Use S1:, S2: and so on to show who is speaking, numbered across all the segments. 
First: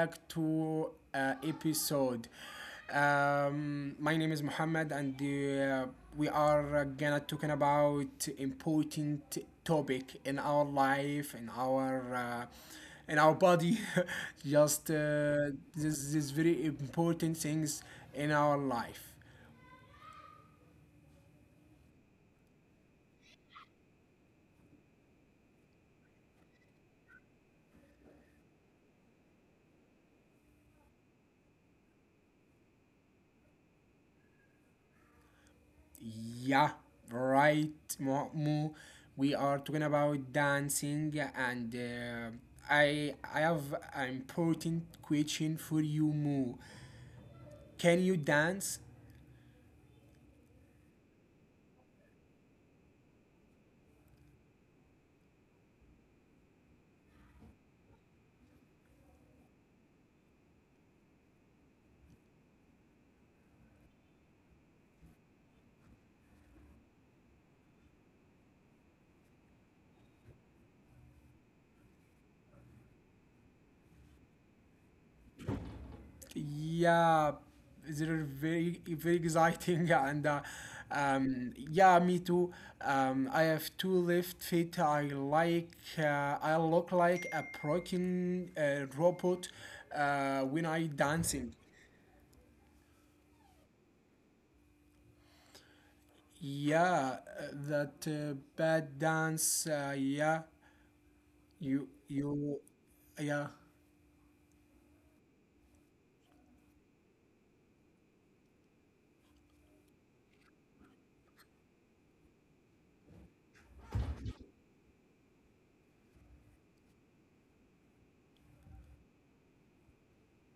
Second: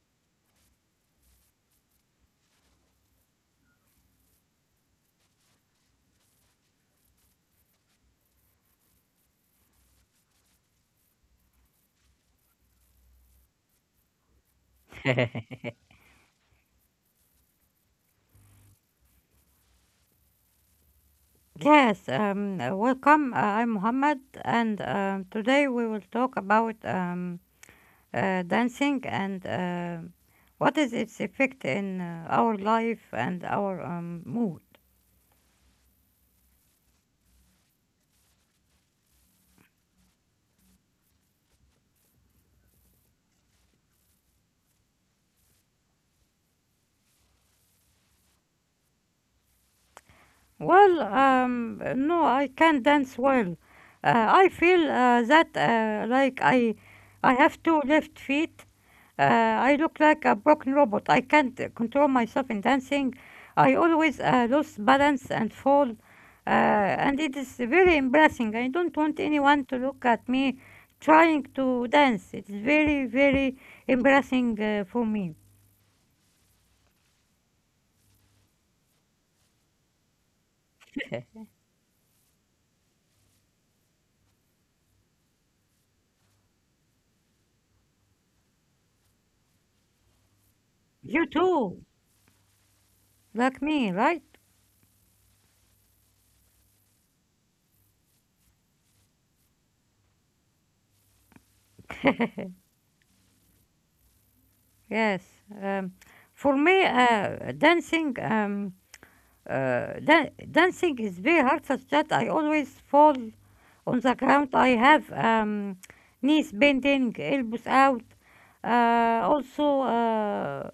S1: back to episode. My name is Muhammad, and we are gonna talking about important topic in our life, in our body. Just this very important things in our life.
S2: Yes, Welcome. I'm Mohammed, and today we will talk about dancing and what is its effect in our life and our mood.
S1: Yeah, right, Mu. We are talking about dancing, and I have an important question for you, Mu. Can you dance?
S2: No, I can't dance well. I feel that like I have two left feet. I look like a broken robot. I can't control myself in dancing. I always lose balance and fall. And it is very embarrassing. I don't want anyone to look at me trying to dance. It's very, very embarrassing for me.
S1: Yeah, they're very exciting, and yeah, me too. I have two left feet. I like I look like a broken robot when I
S2: You too,
S1: dancing.
S2: like me, right?
S1: Yeah, that bad dance. Yeah, you you, yeah,
S2: Yes. Um, for me, dancing, dancing is very hard such that I always fall on the ground. I have knees bending, elbows out. Also,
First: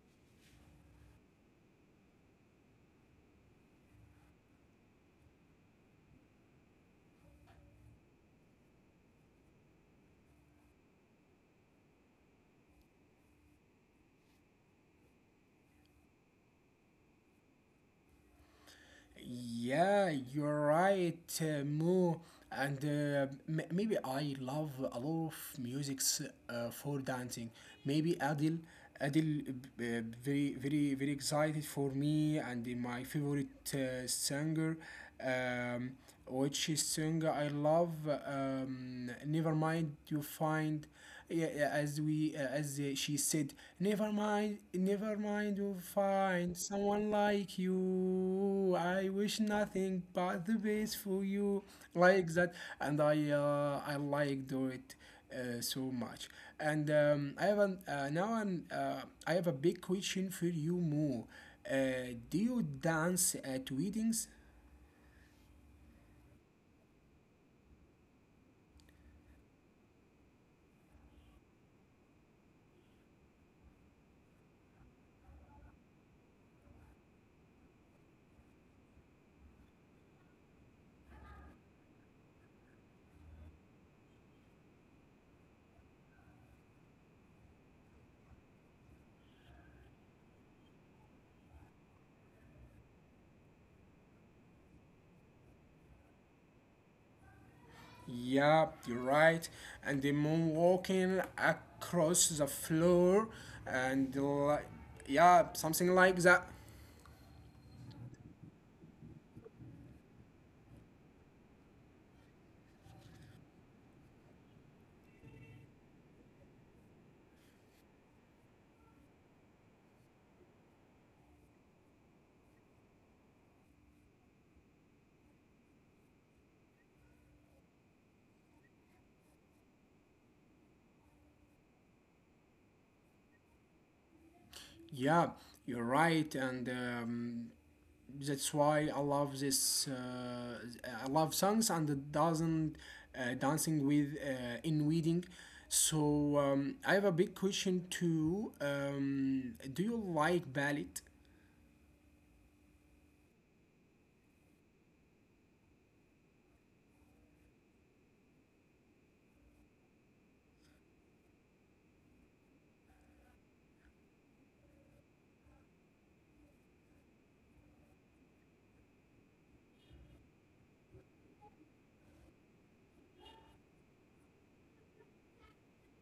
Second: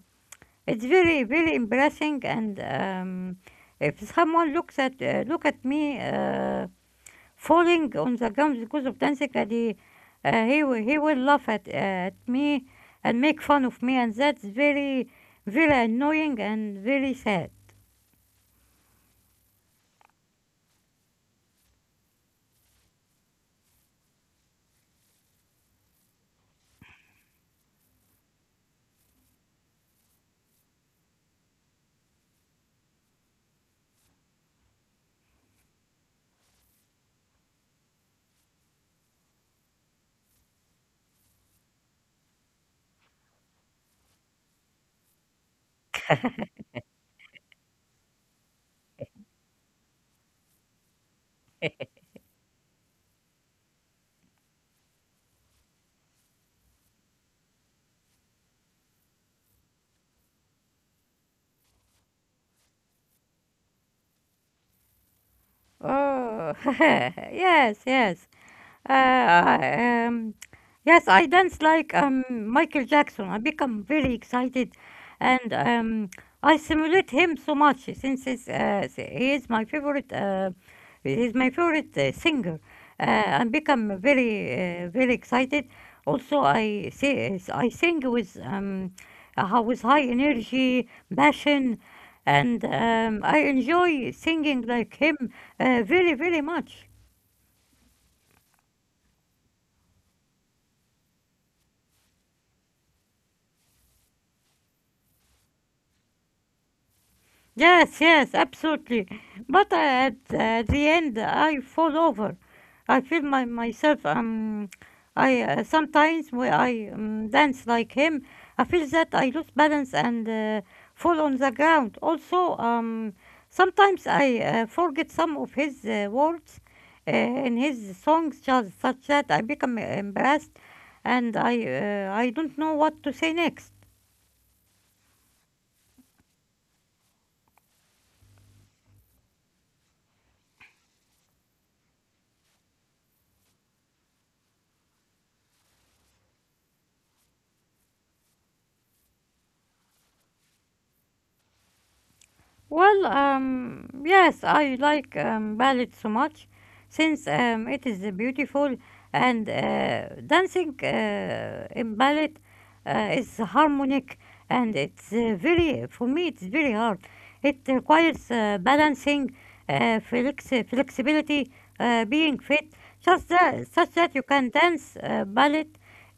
S2: it's very, very embarrassing. And if someone looks at look at me falling on the ground because of dancing, he will laugh at me and make fun of me, and that's very, very annoying and very sad.
S1: yeah. You're right, Mo. And maybe I love a lot of musics for dancing. Maybe Adele, Adele, very excited for me and my favorite singer. Um, which is song I love. Never mind, you find, yeah, yeah, as we as she said, never mind, never mind, you find someone like you. I wish nothing but the best for you, like that, and I liked it. So much and I have an, now an, I have a big question for you, Mo. Do you dance at weddings?
S2: Oh, yes, yes. Uh, um, yes, I dance like Michael Jackson. I become very excited, and I simulate him so much since he is my favorite. He's my favorite singer. I become very excited. Also, I say I sing with high energy, passion, and I enjoy singing like him very, very much.
S1: Yeah, you're right. And the moon walking across the floor, and like, yeah, something like that.
S2: Yes, yes, absolutely. But at the end, I fall over. I feel my myself. I sometimes when I dance like him, I feel that I lose balance and fall on the ground. Also, sometimes I forget some of his words in his songs, just such that I become embarrassed and I don't know what to say next.
S1: Yeah, you're right, and that's why I love this. I love songs and the doesn't dancing with in wedding. So I have a big question too. Do you like ballet?
S2: Yes, I like ballet so much since it is beautiful and dancing in ballet is harmonic, and it's for me, it's very hard. It requires balancing, flexibility, being fit, just that, such that you can dance ballet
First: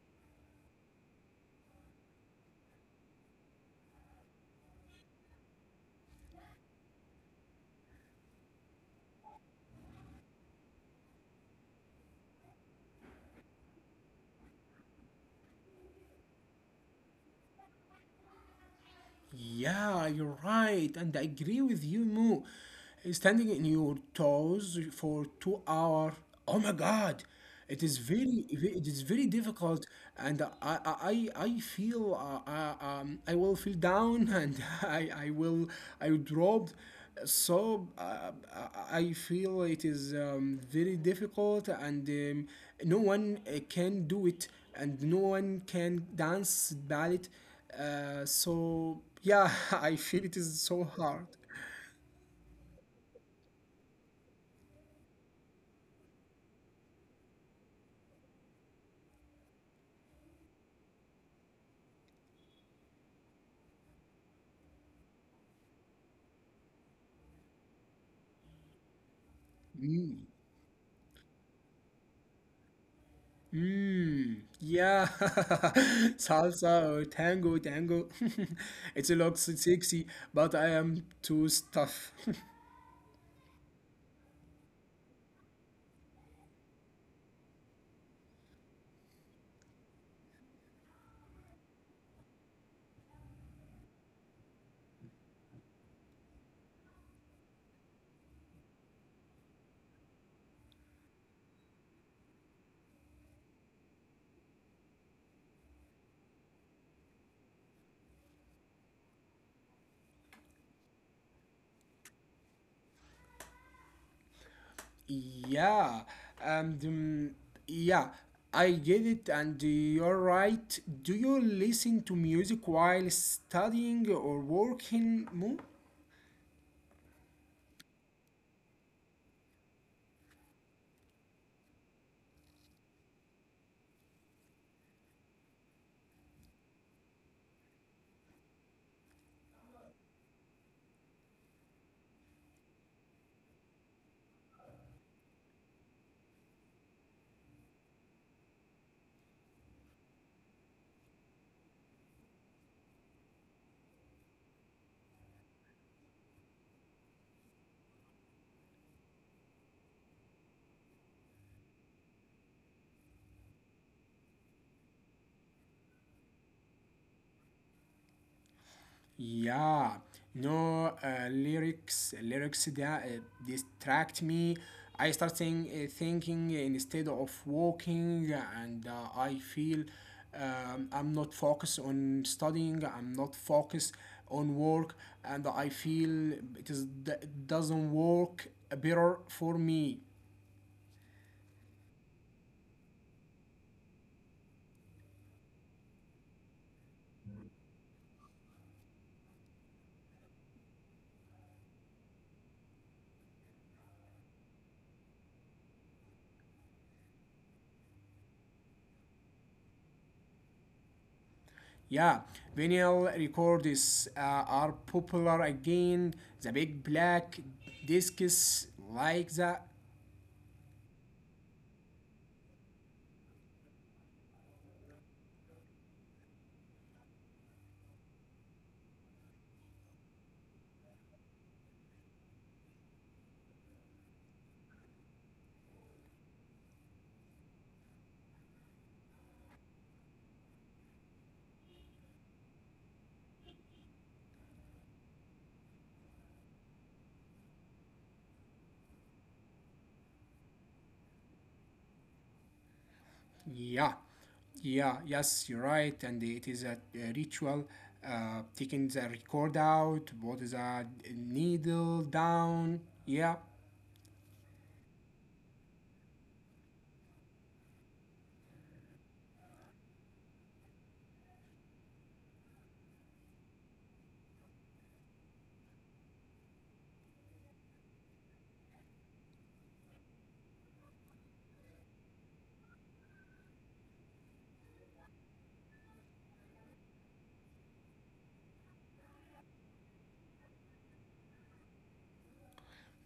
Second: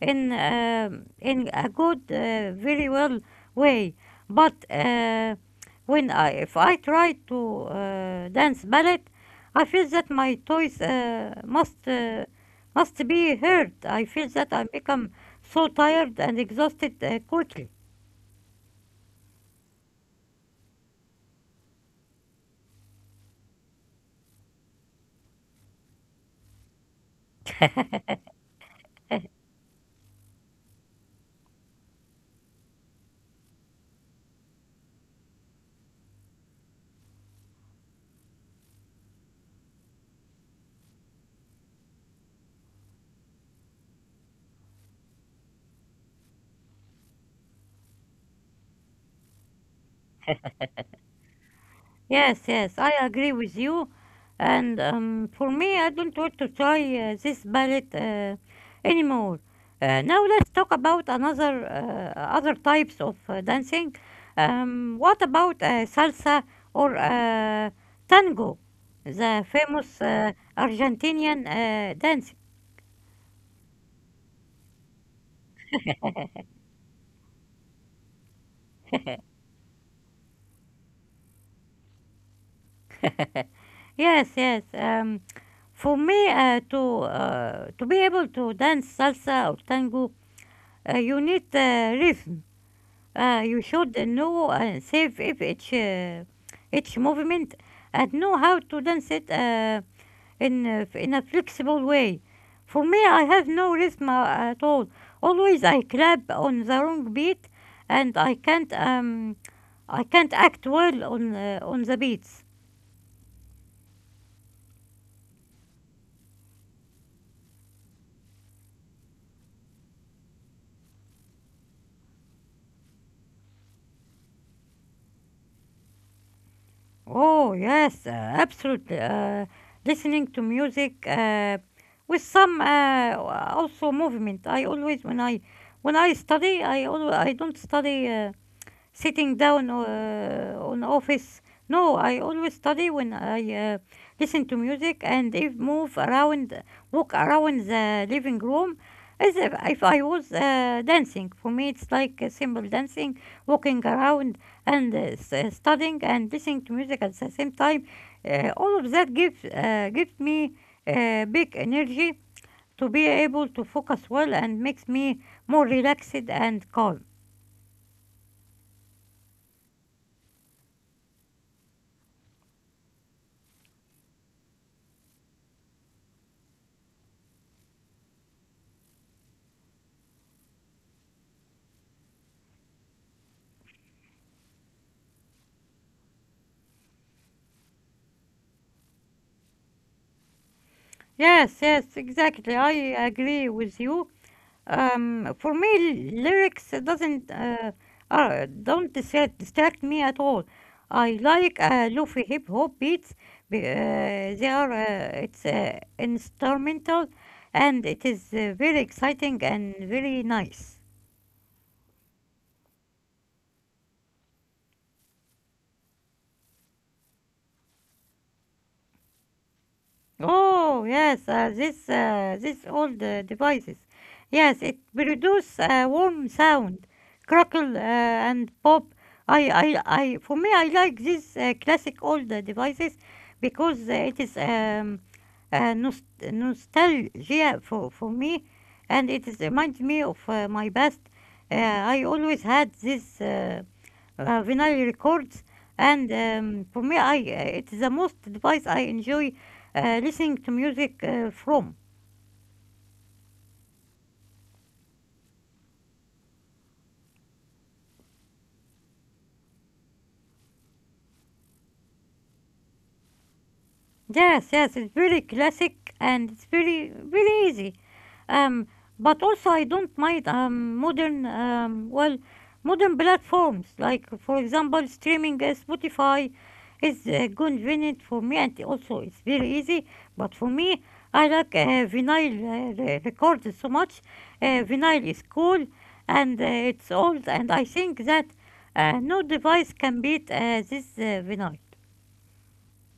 S2: in a good, very well way. But if I try to dance ballet, I feel that my toes must be hurt. I feel that I become so tired and exhausted quickly.
S1: Yeah, you're right, and I agree with you, Mo. Standing in your toes for 2 hours, oh my God, it is very difficult, and I feel, I will feel down, and I will drop. So I feel it is very difficult, and no one can do it, and no one can dance ballet so yeah, I feel it is so hard.
S2: Yes, yes, I agree with you. And for me, I don't want to try this palette anymore. Now let's talk about another other types of dancing. What about salsa or tango, the famous Argentinian dance?
S1: Mmm, yeah, salsa or tango, tango. It looks sexy, but I am too stuff.
S2: Yes, yes. For me, to be able to dance salsa or tango, you need rhythm. You should know save if each movement and know how to dance it in a flexible way. For me, I have no rhythm at all. Always I clap on the wrong beat, and I can't act well on the beats.
S1: Yeah, and yeah, I get it, and you're right. Do you listen to music while studying or working more?
S2: Oh, yes, absolutely. Listening to music with some also movement. I always when I study, I always I don't study. Sitting down on office. No, I always study when I listen to music and if move around, walk around the living room as if I was dancing. For me, it's like a simple dancing, walking around and studying and listening to music at the same time. All of that gives me big energy to be able to focus well and makes me more relaxed and calm.
S1: Yeah, no lyrics that distract me. I start saying, thinking instead of walking, and I feel I'm not focused on studying. I'm not focused on work, and I feel it is it doesn't work better for me.
S2: Yes, yes, exactly. I agree with you. For me, lyrics doesn't don't distract me at all. I like lofi hip hop beats. Be- they are It's instrumental, and it is very exciting and very nice.
S1: Yeah, vinyl records are popular again. The big black discs like the…
S2: Oh yes, this old devices. Yes, it produce a warm sound, crackle and pop. I For me I like these classic old devices because it is uh, nost nostalgia for me, and it is reminds me of my past. I always had this. Vinyl records, and for me I it's the most device I enjoy listening to music from.
S1: Yeah, yeah, yes, you're right. And it is a ritual, taking the record out, what is a needle down. Yeah.
S2: Yes, yes, it's very classic and it's very very easy. Um, but also I don't mind modern modern platforms like for example streaming Spotify is convenient for me, and also it's very easy. But for me, I like records so much. Vinyl is cool and it's old, and I think that no device can beat this vinyl.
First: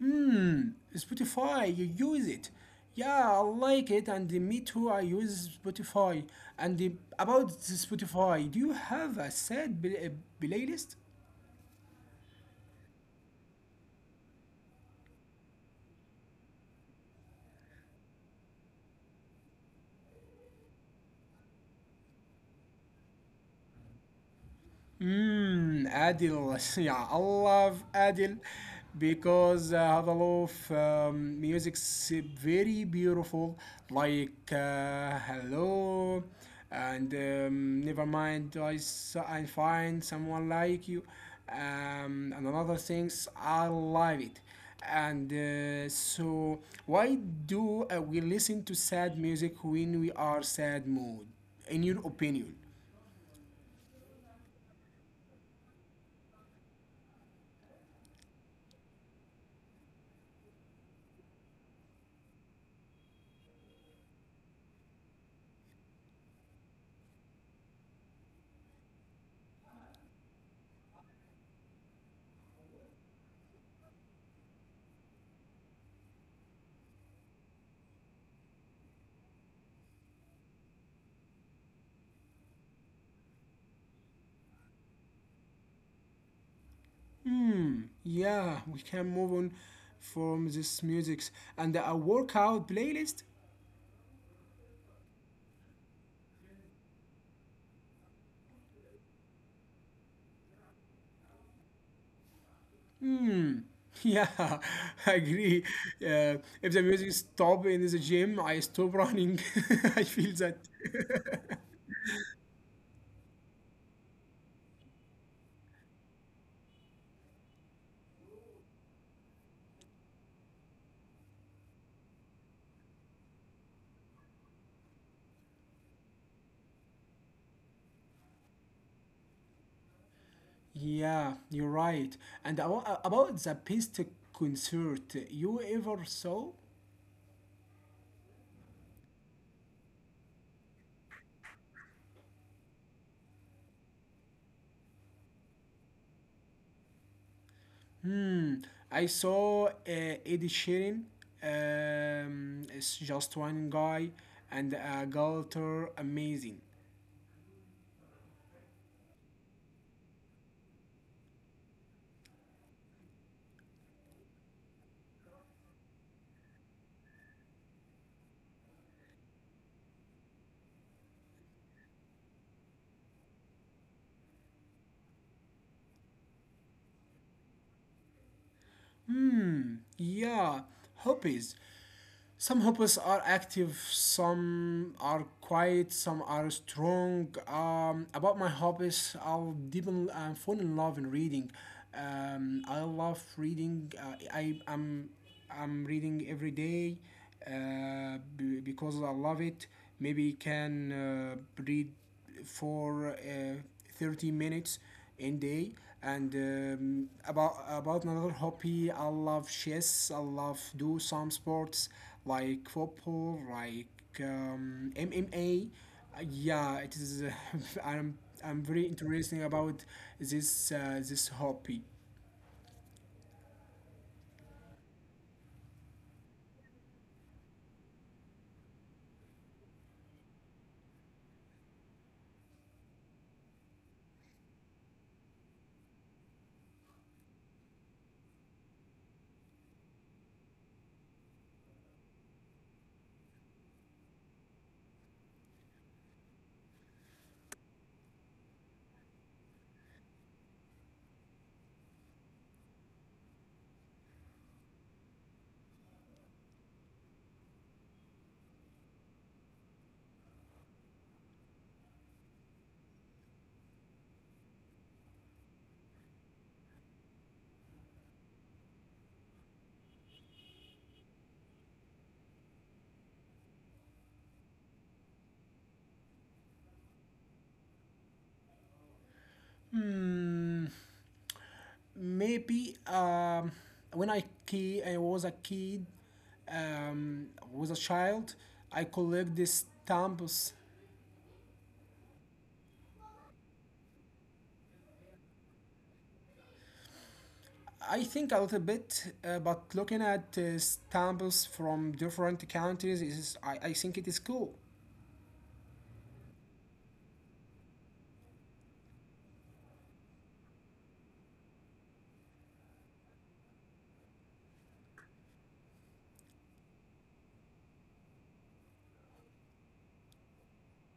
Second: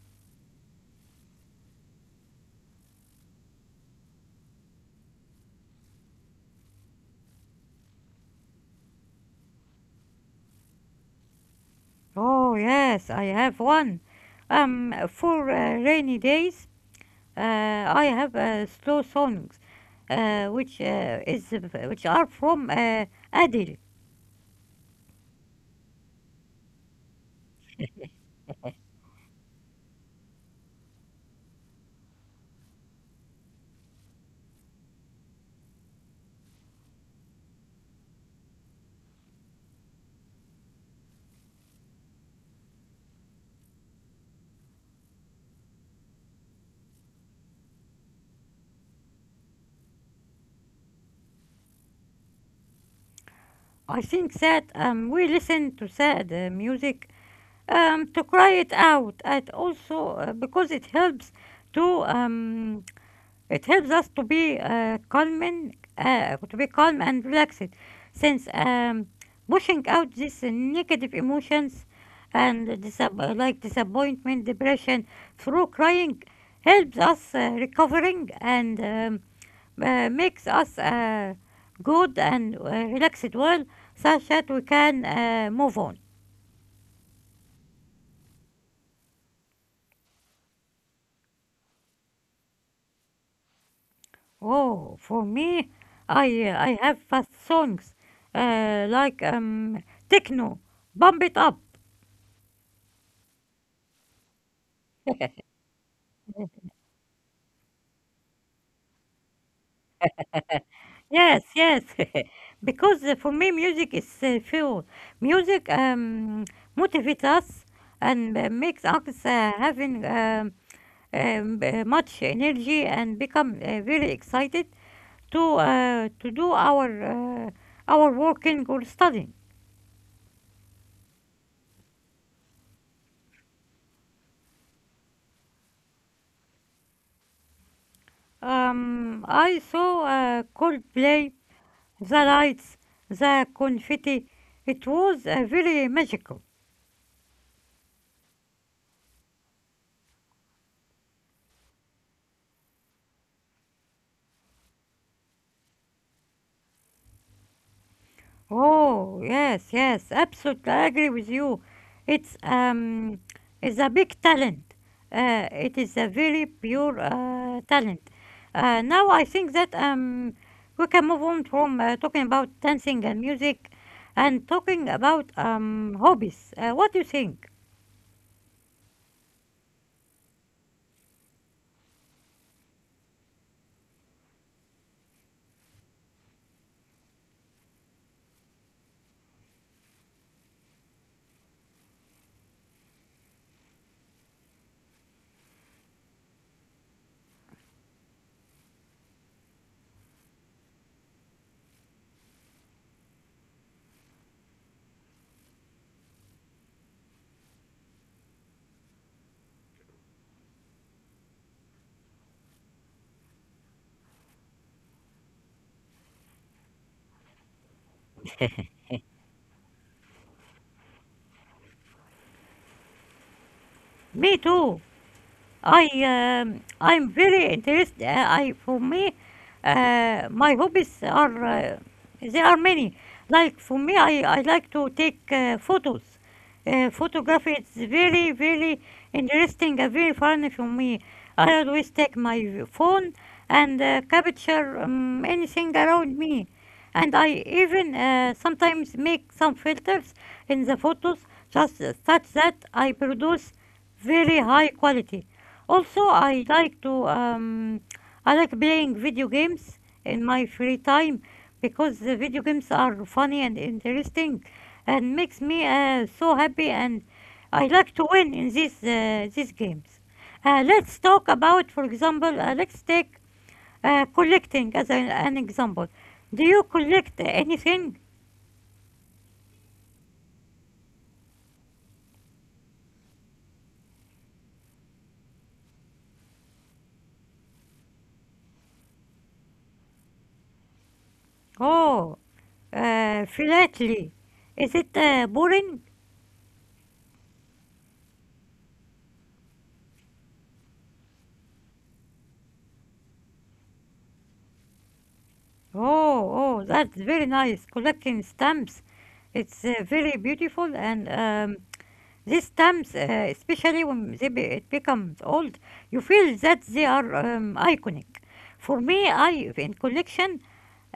S1: Hmm, Spotify, you use it. Yeah, I like it, and me too. I use Spotify. And the, about the Spotify, do you have a playlist?
S2: Oh, yes, I have one. For rainy days, I have slow songs, uh, which uh, is uh, which are from Adele.
S1: Hmm, Adil. Yeah, I love Adil because هذا love music's very beautiful. Like hello, and never mind. I find someone like you, and another things. I love it. And so, why do we listen to sad music when we are sad mood? In your opinion?
S2: I think that we listen to sad music to cry it out, and also because it helps to it helps us to be to be calm and relaxed, since pushing out these negative emotions and like disappointment, depression through crying helps us recovering, and makes us good and relaxed well, such that we can move on.
S1: Hmm, yeah, we can move on from this music and a workout playlist.
S2: Oh, for me, I have fast songs uh, like um, techno, bump it up.
S1: Hmm, yeah, I agree. Uh, if the music stop in the gym, I stop running. I feel that.
S2: Yes, yes. Because for me, music is fuel. Music motivates us and makes us having much energy and become very excited to do our working or studying.
S1: Yeah, you're right. And about the best concert you ever saw?
S2: I saw Coldplay, the lights, the confetti. It was very magical.
S1: Hmm, I saw Eddie Sheeran. It's just one guy and a girl, amazing.
S2: Oh, yes, yes, absolutely. I agree with you. It's um, it's a big talent. It is a very pure talent. Now I think that we can move on from talking about dancing and music, and talking about hobbies. What do you think?
S1: Hmm, yeah, hobbies. Some hobbies are active, some are quiet, some are strong. About my hobbies, I'll deepen and fall in love in reading. I love reading. I'm reading every day because I love it. Maybe you can read for 30 minutes in day and about another hobby. I love chess. I love do some sports like football, like mma. Yeah it is i'm I'm very interesting about this hobby.
S2: Me too. I I'm very interested. I For me, my hobbies are there are many. Like for me, I like to take photos. Photography is very very interesting and very fun for me. I always take my phone and capture anything around me, and I even sometimes make some filters in the photos just such that I produce very high quality. Also, I like to I like playing video games in my free time because the video games are funny and interesting and makes me so happy, and I like to win in these games. Let's talk about, for example, let's take collecting as an example. Do you collect anything?
S1: Hmm. Maybe when I key I was a kid, was a child. I collect these stamps.
S2: Oh, philately. Is it boring?
S1: I think a little bit, but looking at stamps from different countries is I think it is cool.
S2: Oh, oh, that's very nice. Collecting stamps. It's very beautiful, and these stamps, especially when they it becomes old, you feel that they are iconic. For me, I in collection,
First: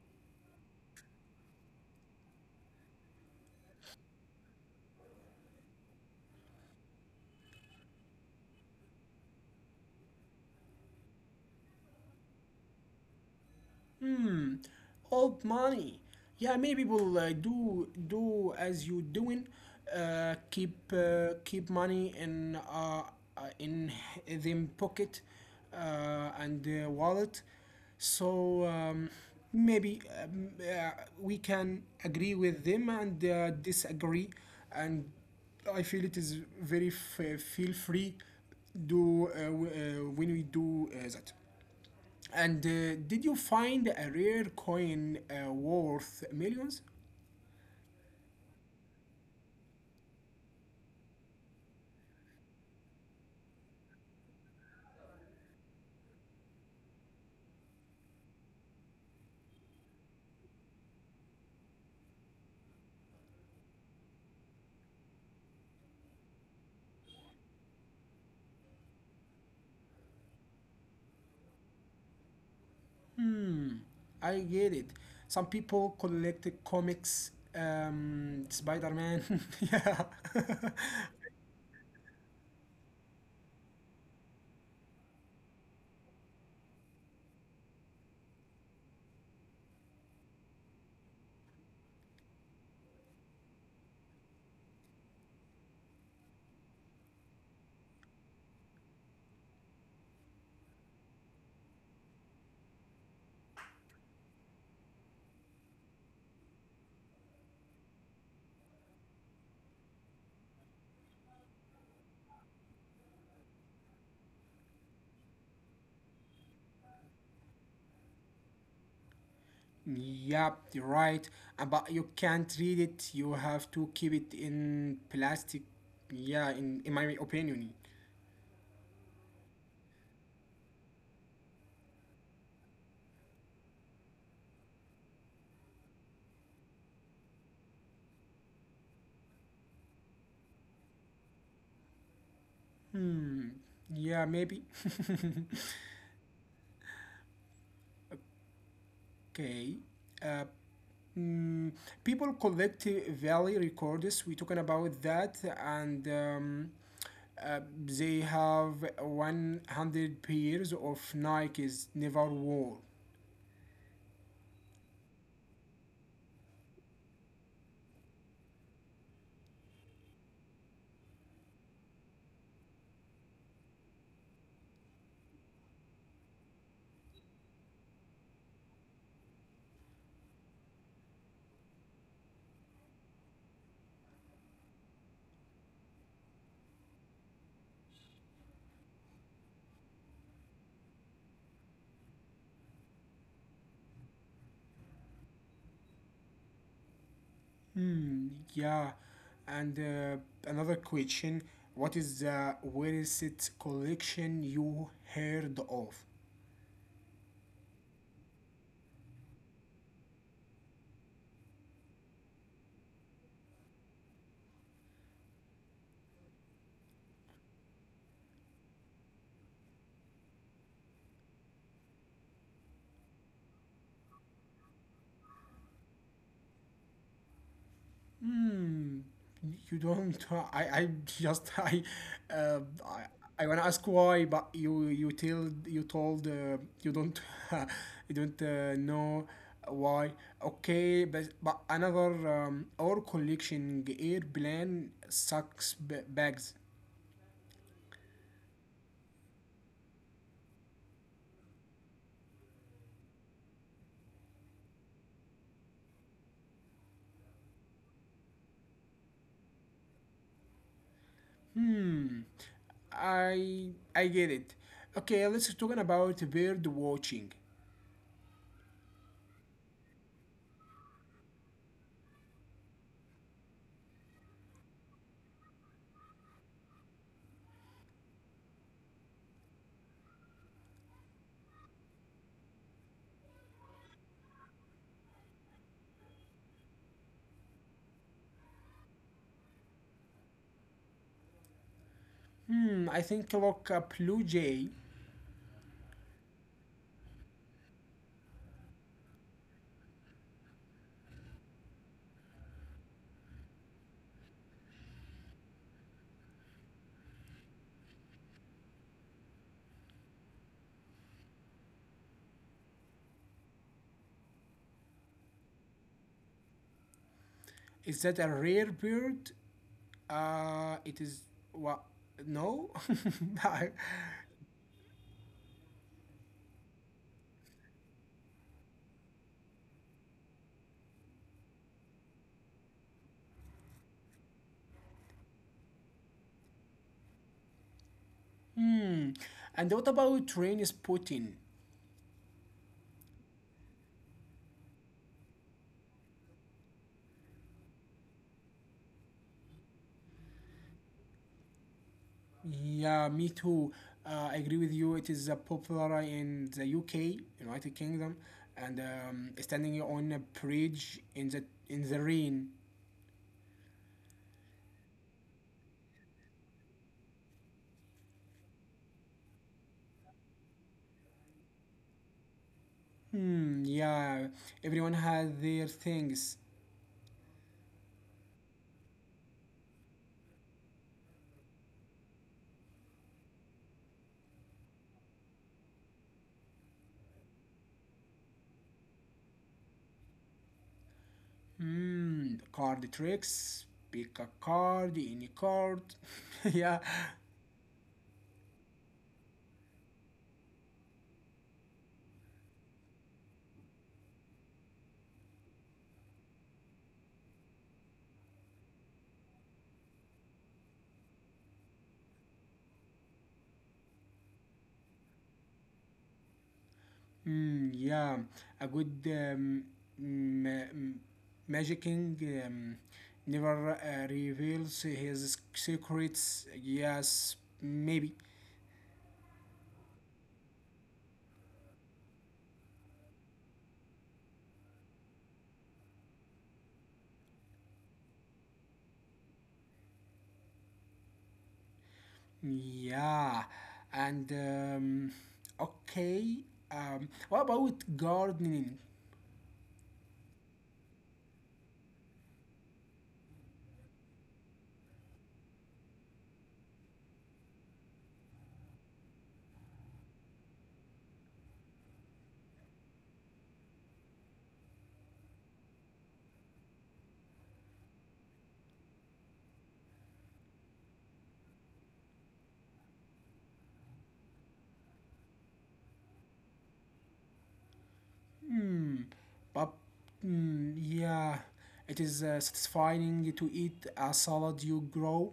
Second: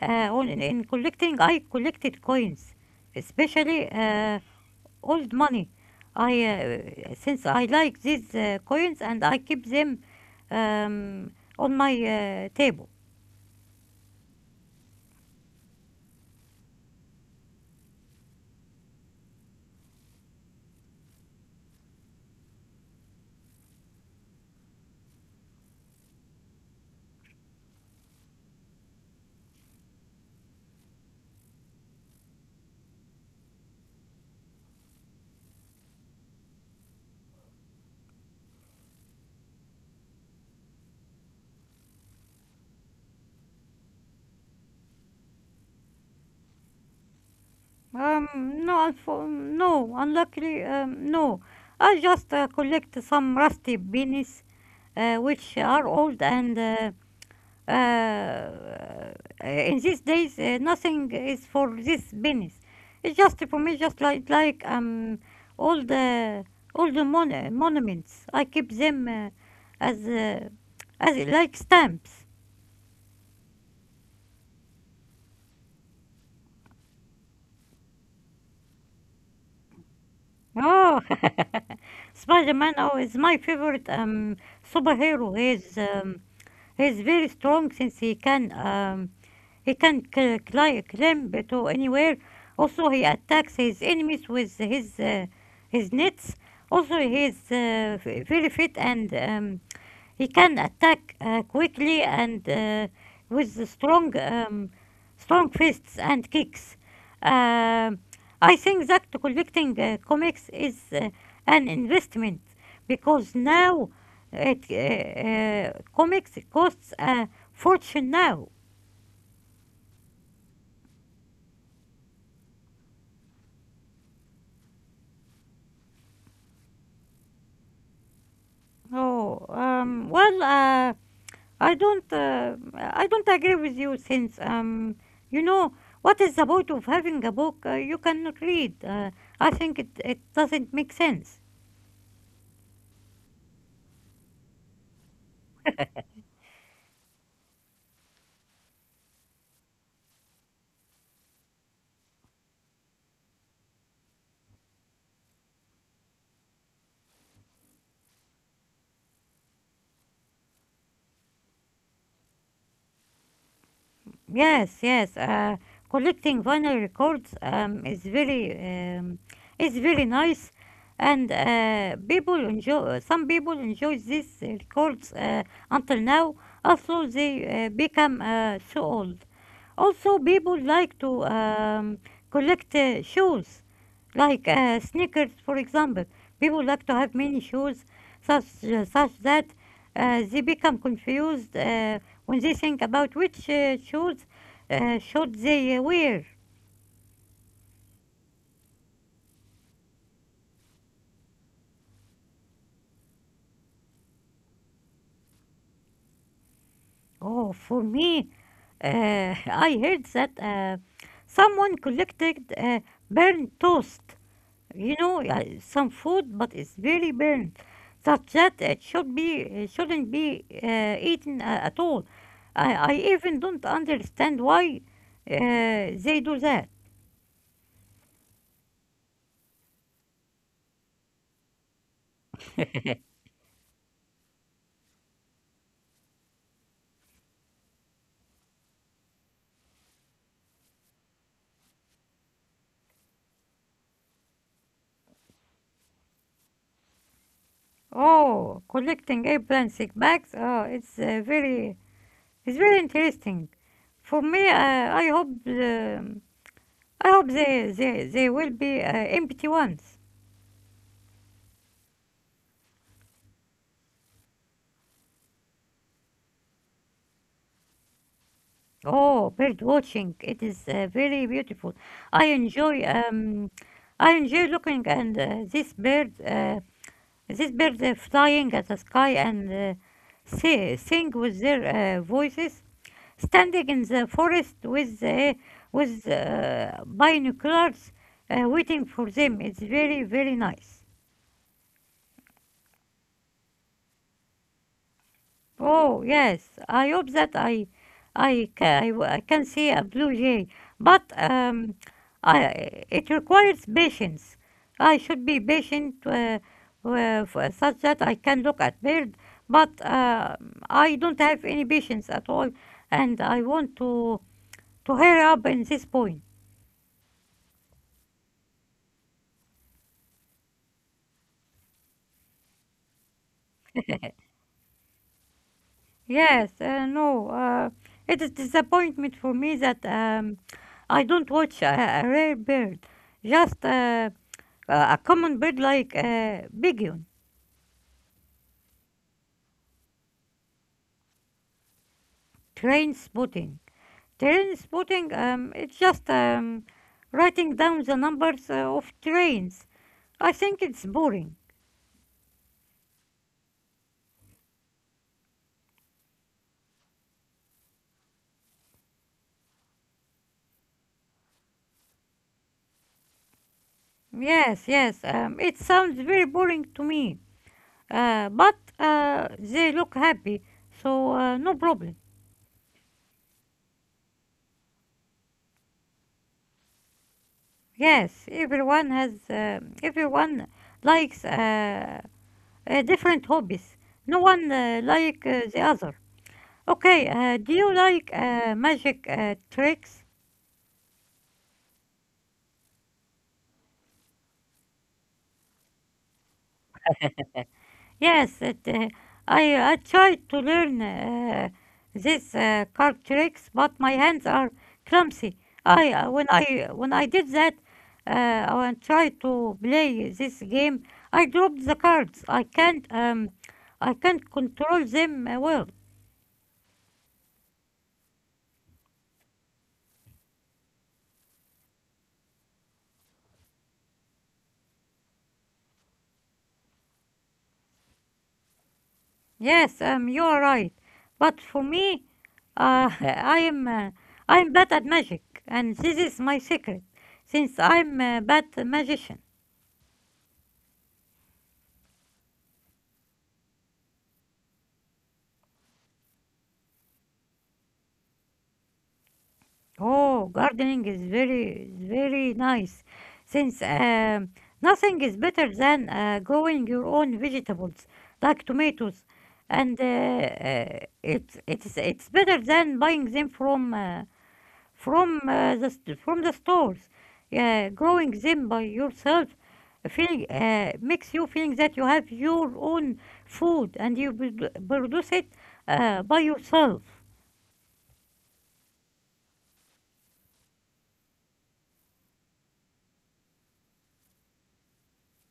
S2: uh, in collecting, I collected coins, especially old money. I Since I like these coins and I keep them um, on my table.
S1: Hmm. Old money. Yeah, many people do as you doing. Keep money in them pocket and wallet. So maybe we can agree with them and disagree. And I feel it is feel free do when we do that. And did you find a rare coin worth millions?
S2: No, unluckily, no. I just collect some rusty pennies, which are old and uh, in these days nothing is for these pennies. It's just for me, just like all the all the monuments. I keep them as uh, as like stamps.
S1: Hmm, I get it. Some people collect comics, Spider Man. Yeah.
S2: Oh, Spider-Man, oh, is my favorite superhero. He is. He's very strong since he can climb to anywhere. Also, he attacks his enemies with his nets. Also, he is very fit, and he can attack quickly and with the strong fists and kicks. Um I think that collecting comics is an investment because now comics costs a fortune now.
S1: Yep, you're right. But you can't read it. You have to keep it in plastic. Yeah, in my opinion.
S2: Oh, um, well, uh, I don't agree with you since, you know, what is the point of having a book you cannot read? I think it doesn't make sense.
S1: Hmm. Yeah, maybe. Okay. Uh, Mm, People collect valley records. We talking about that, and they have 100 pairs of Nikes never wore.
S2: Yes, yes. Collecting vinyl records um, is very nice, and people enjoy. Some people enjoy these records until now. Also, they become so old. Also, people like to collect shoes, like sneakers, for example. People like to have many shoes, such such that they become confused. When they think about which shoes should they wear.
S1: Hmm, yeah. And another question: what is the weirdest collection you heard of?
S2: Oh, for me, uh, I heard that someone collected burnt toast. You know, some food, but it's very burnt, such that it shouldn't be eaten at all. I even don't understand why they do that.
S1: Hmm. You don't. I. I just. Uh, I. I wanna ask why, but You tell. You told. You don't. You don't know why. Okay, but another. Our collection airplane sucks bags.
S2: Oh, collecting eggplant sick bags. Oh, it's very interesting. For me, I hope um I hope they will be empty ones.
S1: Hmm. I. I get it. Okay, let's talking about bird watching.
S2: Oh, bird watching! It is very beautiful. I enjoy um I enjoy looking and this bird uh, this bird flying at the sky and sing with their voices, standing in the forest with binoculars, waiting for them. It's very very nice.
S1: Hmm. I think look a blue jay.
S2: Oh, yes. I hope that I ca- I w- I can see a blue jay, but I it requires patience. I should be patient such that I can look at bird, but I don't have any patience at all, and I want to hurry up in this point.
S1: Is that a rare bird? It is what? No. I-
S2: Yes, no, it is disappointment for me that I don't watch a rare bird. Just A common bird like Bigion,
S1: hmm. And what about train spotting?
S2: train spotting. Train spotting, it's just writing down the numbers of trains. I think it's boring.
S1: Yeah, me too. I agree with you. It is popular in the UK, United Kingdom, and standing on a bridge in the rain.
S2: Yes, yes, it sounds very boring to me. But they look happy, so no problem.
S1: Hmm. Yeah, everyone has their things.
S2: Yes, everyone likes different hobbies. No one like the other. Okay, do you like magic tricks?
S1: Hmm. Card tricks. Pick a card, any card. Yeah.
S2: Yes, I tried to learn this card tricks, but my hands are clumsy. I when I When I did that, when I tried to play this game, I dropped the cards. I can't control them well.
S1: Yeah, a good ma- m- magic king um, never reveals his secrets. Yes, maybe.
S2: Yes, you're right. But for me, uh, I'm uh, I'm bad at magic, and this is my secret. Since I'm a bad magician.
S1: Yeah, and okay. What about gardening?
S2: Oh, gardening is very nice. Since nothing is better than growing your own vegetables, like tomatoes, and it's better than buying them from the stores. Yeah, growing them by yourself, feeling makes you feeling that you have your own food and you produce it by yourself.
S1: Hmm, but yeah, it is satisfying to eat a salad you grow.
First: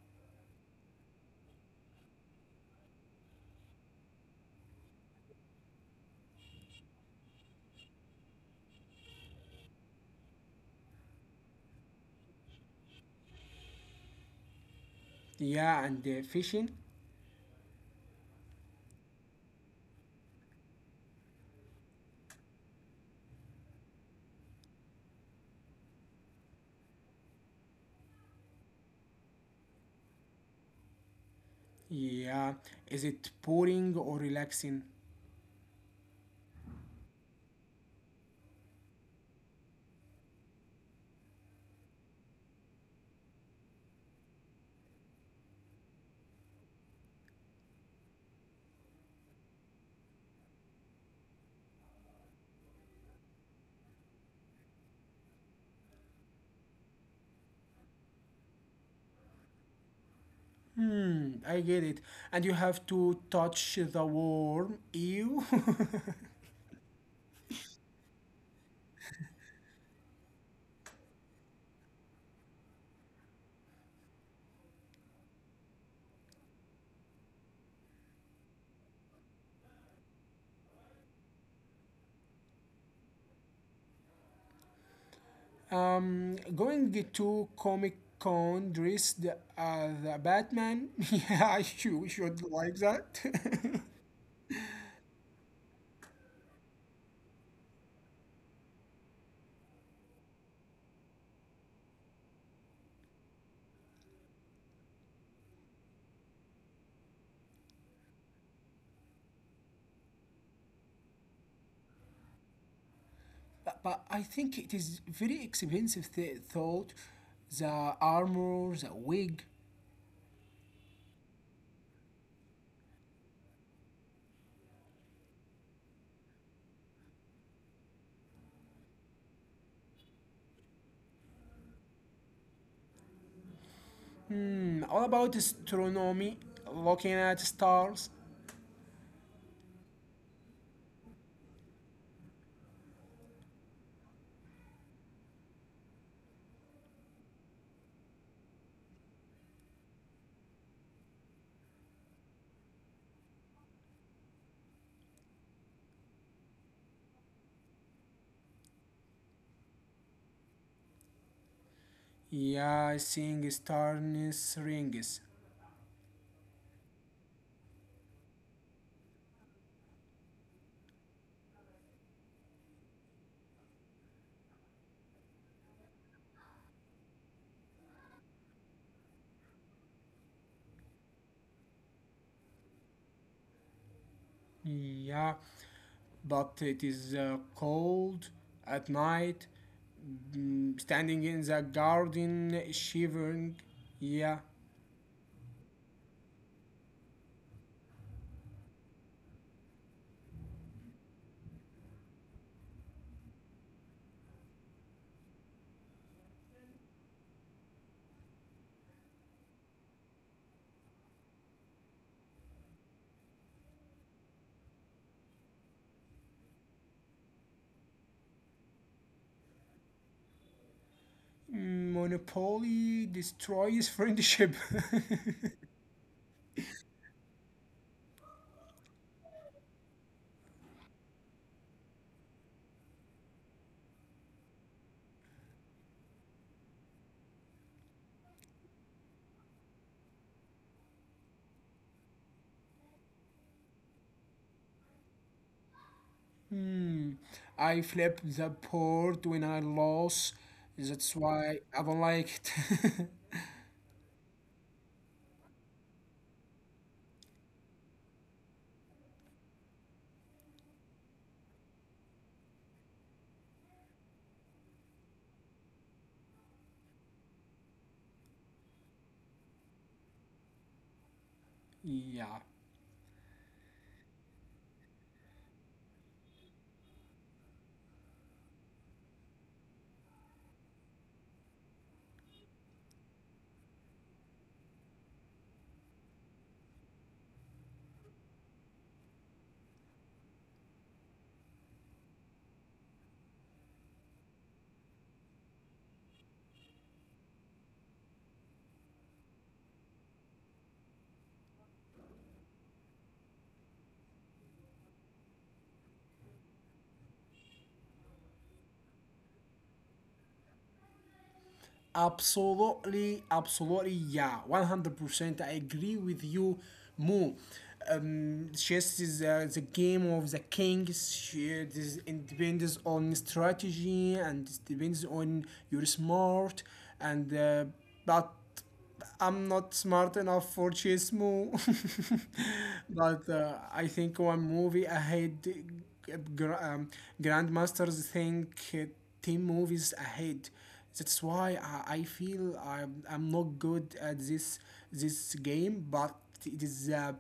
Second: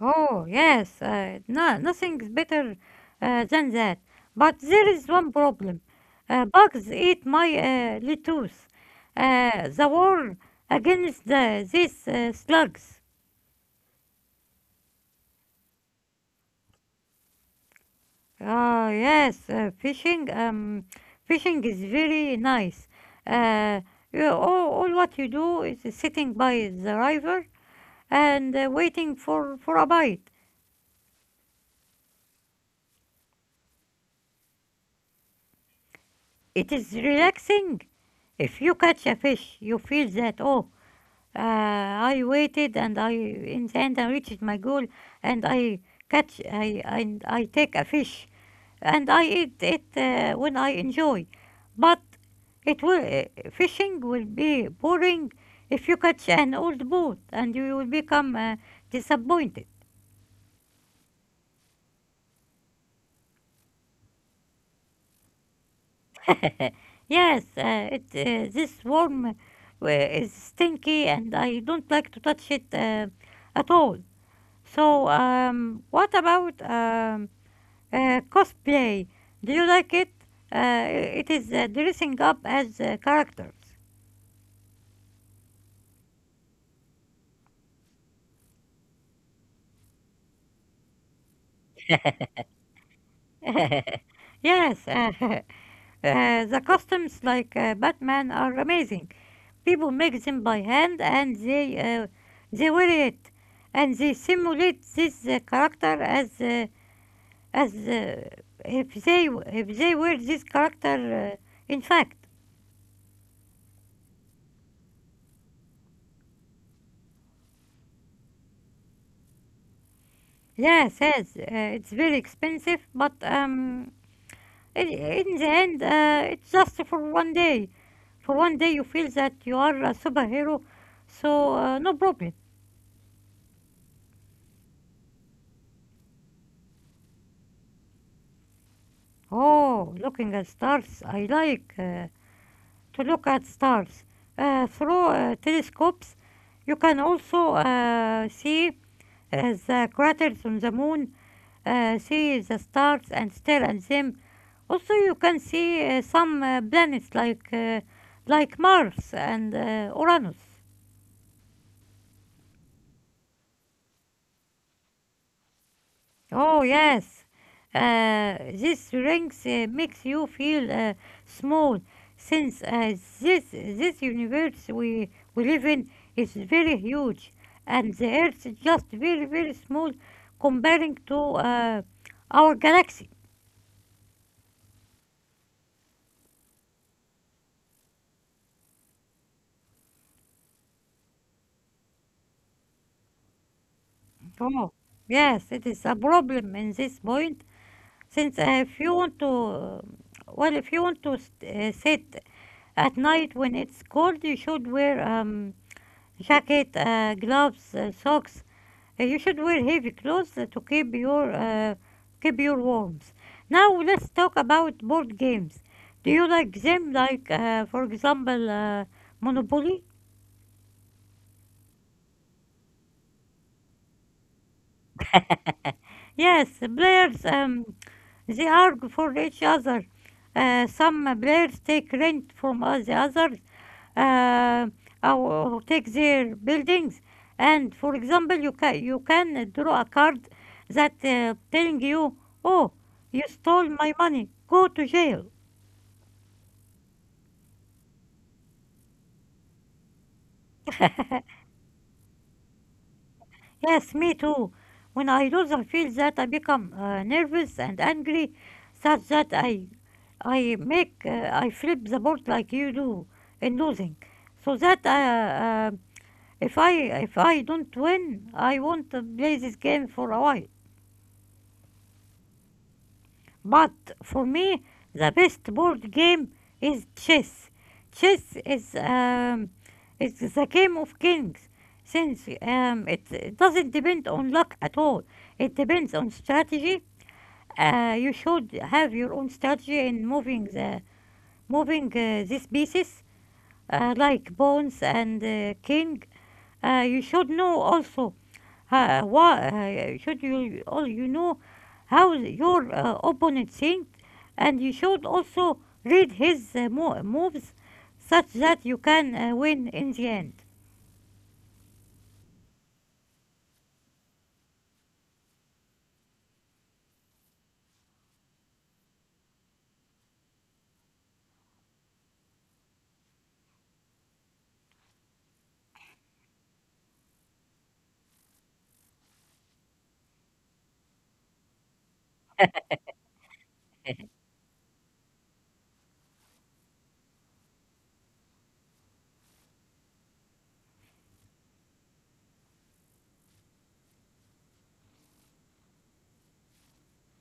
S2: Oh yes, no, nothing's better than that. But there is one problem. Bugs eat my lettuce. The war against these slugs.
S1: Yeah, and fishing.
S2: Ah, yes, fishing. Fishing is very nice. Uh, all what you do is sitting by the river and for a bite.
S1: Yeah, is it boring or relaxing?
S2: It is relaxing. If you catch a fish, you feel that, oh, I waited and in the end, I reached my goal and and I take a fish, and I eat it when I enjoy. But it will fishing will be boring if you catch an old boat and you will become disappointed.
S1: Hmm, I get it. And you have to touch the warm ew.
S2: yes, it this worm is stinky and I don't like to touch it at all. So what about cosplay? Do you like it? It is dressing up as characters.
S1: Um, going to Comic Con dressed as a Batman. Yeah, you should like that.
S2: Yes, the costumes like Batman are amazing. People make them by hand and they wear it and they simulate this character as if they were this character in fact.
S1: But I think it is very expensive. Thought the armor, the wig.
S2: Yes, yes, it's very expensive, but in the end, it's just for 1 day. For 1 day, you feel that you are a superhero, so no problem.
S1: Hmm, all about astronomy, looking at stars.
S2: Oh, looking at stars. I like to look at stars. Through telescopes, you can also see the craters on the moon, see the stars and stare at them. Also, you can see some planets like Mars and Uranus.
S1: Yeah, seeing starness rings.
S2: Oh yes, this rings makes you feel small, since this universe we live in is very huge, and the Earth is just very very small, comparing to our galaxy.
S1: Yeah, but it is cold at night. Mm, standing in the garden, shivering. Yeah.
S2: Oh yes, it is a problem in this point, since if you want to, well, if you want to sit at night when it's cold, you should wear jacket, gloves, socks. You should wear heavy clothes to keep your warmth. Now let's talk about board games. Do you like them? Like for example, Monopoly.
S1: Monopoly destroys friendship.
S2: Yes, players they argue for each other. Some players take rent from the others, uh, or take their buildings. And for example, you can draw a card that telling you, "Oh, you stole my money. Go to jail."
S1: Hmm. I flip the board when I lose. That's why I don't like it.
S2: Yes, me too. When I lose, I feel that I become nervous and angry, such that I flip the board like you do in losing, so that if I if I don't win, I won't play this game for a while.
S1: Yeah.
S2: But for me, the best board game is chess. Chess is it's the game of kings, since it doesn't depend on luck at all. It depends on strategy. You should have your own strategy in moving these pieces, like pawns and king. You should know also Ha, why should you, all you know how your opponent thinks, and you should also read his moves such that you can win in the end.
S1: Absolutely, absolutely, yeah, 100%. I agree with you, Mo. Chess is the game of the kings. It depends on strategy and it depends on your smart and but I'm not smart enough for Chismo, but I think one movie ahead, gr- um, Grandmasters think 10 movies ahead. That's why I feel I'm not good at this game, but it is the,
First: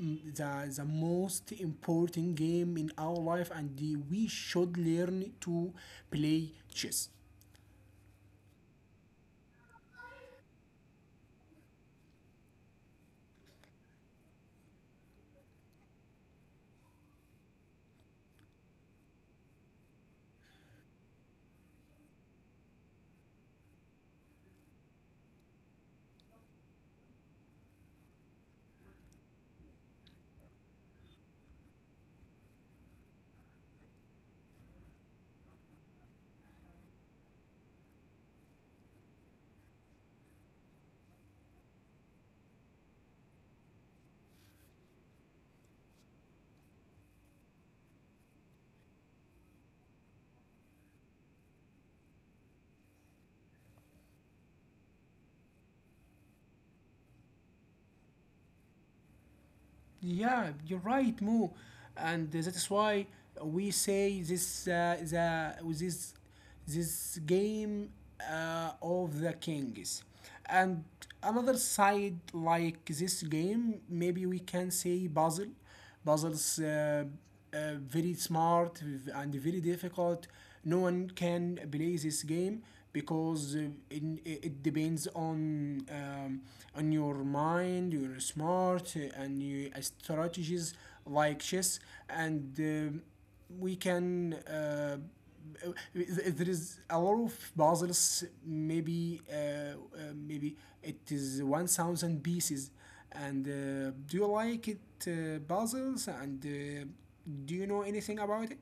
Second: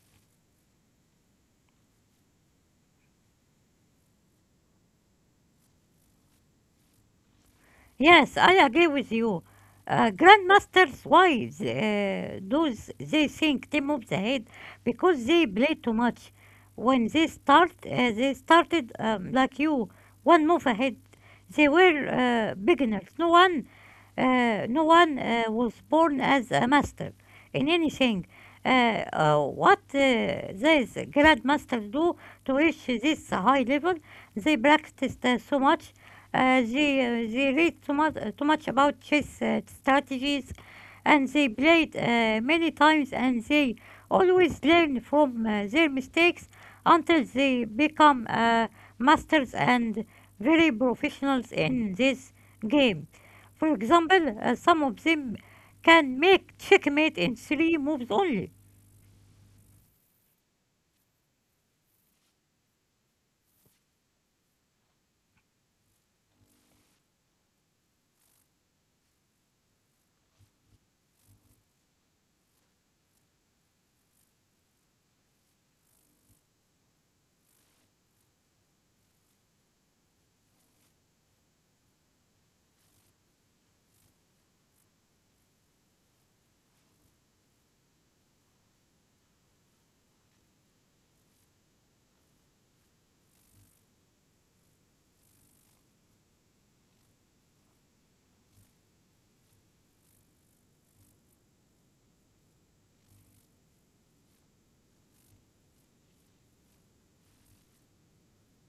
S1: mm, the, the most important game in our life, and we should learn to play chess.
S2: Yes, I agree with you. Grandmasters' wives, those they think they move the head because they play too much. When they start, they started like you, one move ahead. They were beginners. No one was born as a master in anything. What these grandmasters do to reach this high level, they practiced so much they read too much about chess strategies and they played many times and they always learn from their mistakes until they become masters and very professionals in this game. For example, some of them can make checkmate in 3 moves only.
S1: Yeah, you're right, Mo, and that is why we say this game of the kings, and another side like this game maybe we can say puzzle, puzzles very smart and very difficult. No one can play this game because it it depends on your mind, your smart, and your strategies like chess and. We can there is a lot of puzzles maybe it is 1,000 pieces and do you like it, puzzles, and do you know anything about it?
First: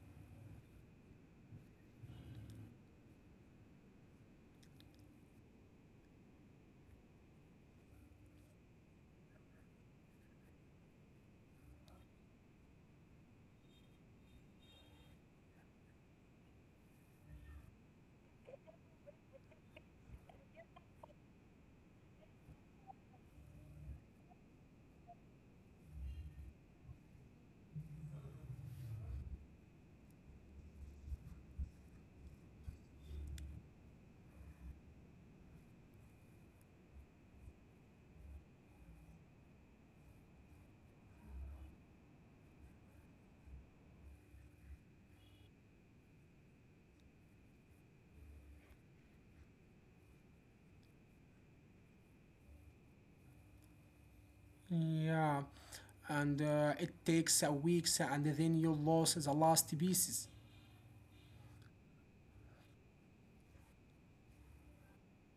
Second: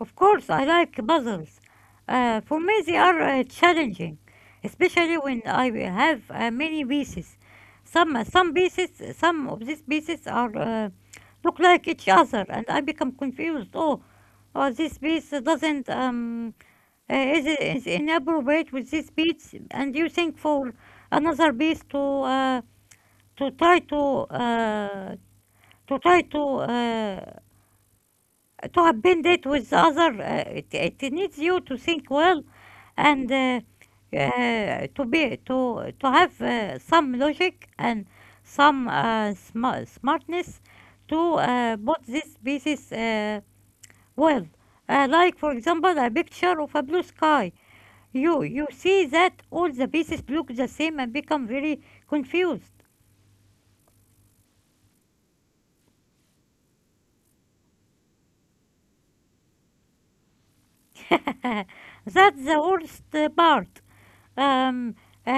S2: Of course, I like puzzles. For me, they are challenging, especially when I have many pieces. Some pieces, some of these pieces are look like each other, and I become confused. Oh, oh, this piece doesn't is inappropriate with this piece, and you think for another piece to try to uh, to try to have been it with the other. It needs you to think well and to be to have some logic and some smartness to put these pieces well. Like for example, a picture of a blue sky. You see that all the pieces look the same and become very confused.
S1: Yeah, and it takes a weeks and then you lose the last pieces.
S2: That's the worst part. Um,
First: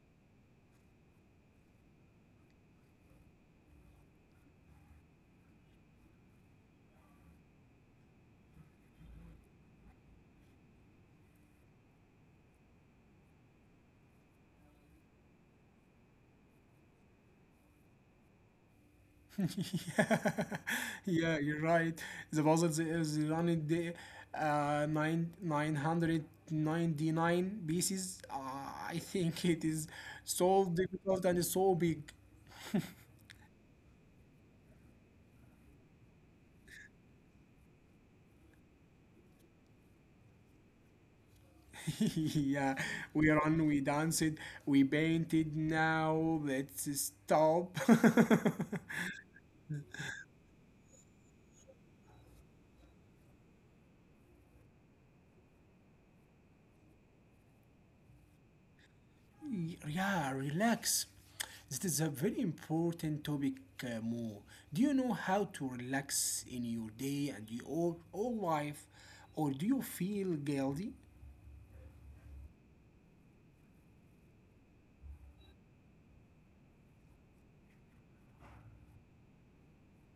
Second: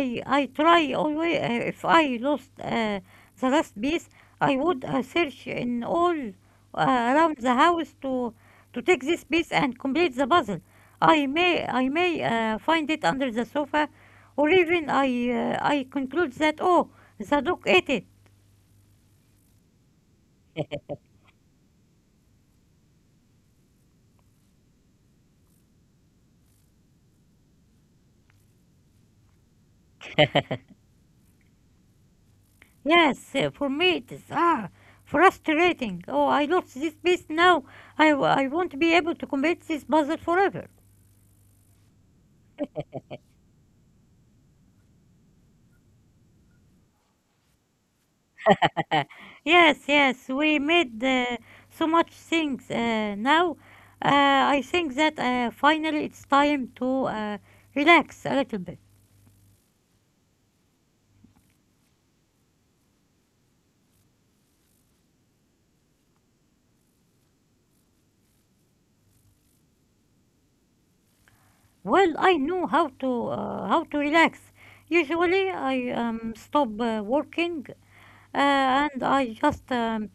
S2: I try always if I lost the last piece, I would search in all around the house to take this piece and complete the puzzle. I may find it under the sofa, or even I conclude that oh the dog ate it.
S1: Yeah, yeah, you're right. The puzzle is running the 999 pieces. I think it is so difficult and so big.
S2: Yes, for me it is ah frustrating. Oh, I lost this piece now. I won't be able to complete this puzzle forever.
S1: Yeah, we run, we danced, we painted. Now let's stop.
S2: Yes, yes, we made so much things now. I think that finally it's time to relax a little bit.
S1: Yeah, relax. This is a very important topic, Mo. Do you know how to relax in your day and your whole life, or do you feel guilty?
S2: Well, I know how to relax. Usually, I stop working and I just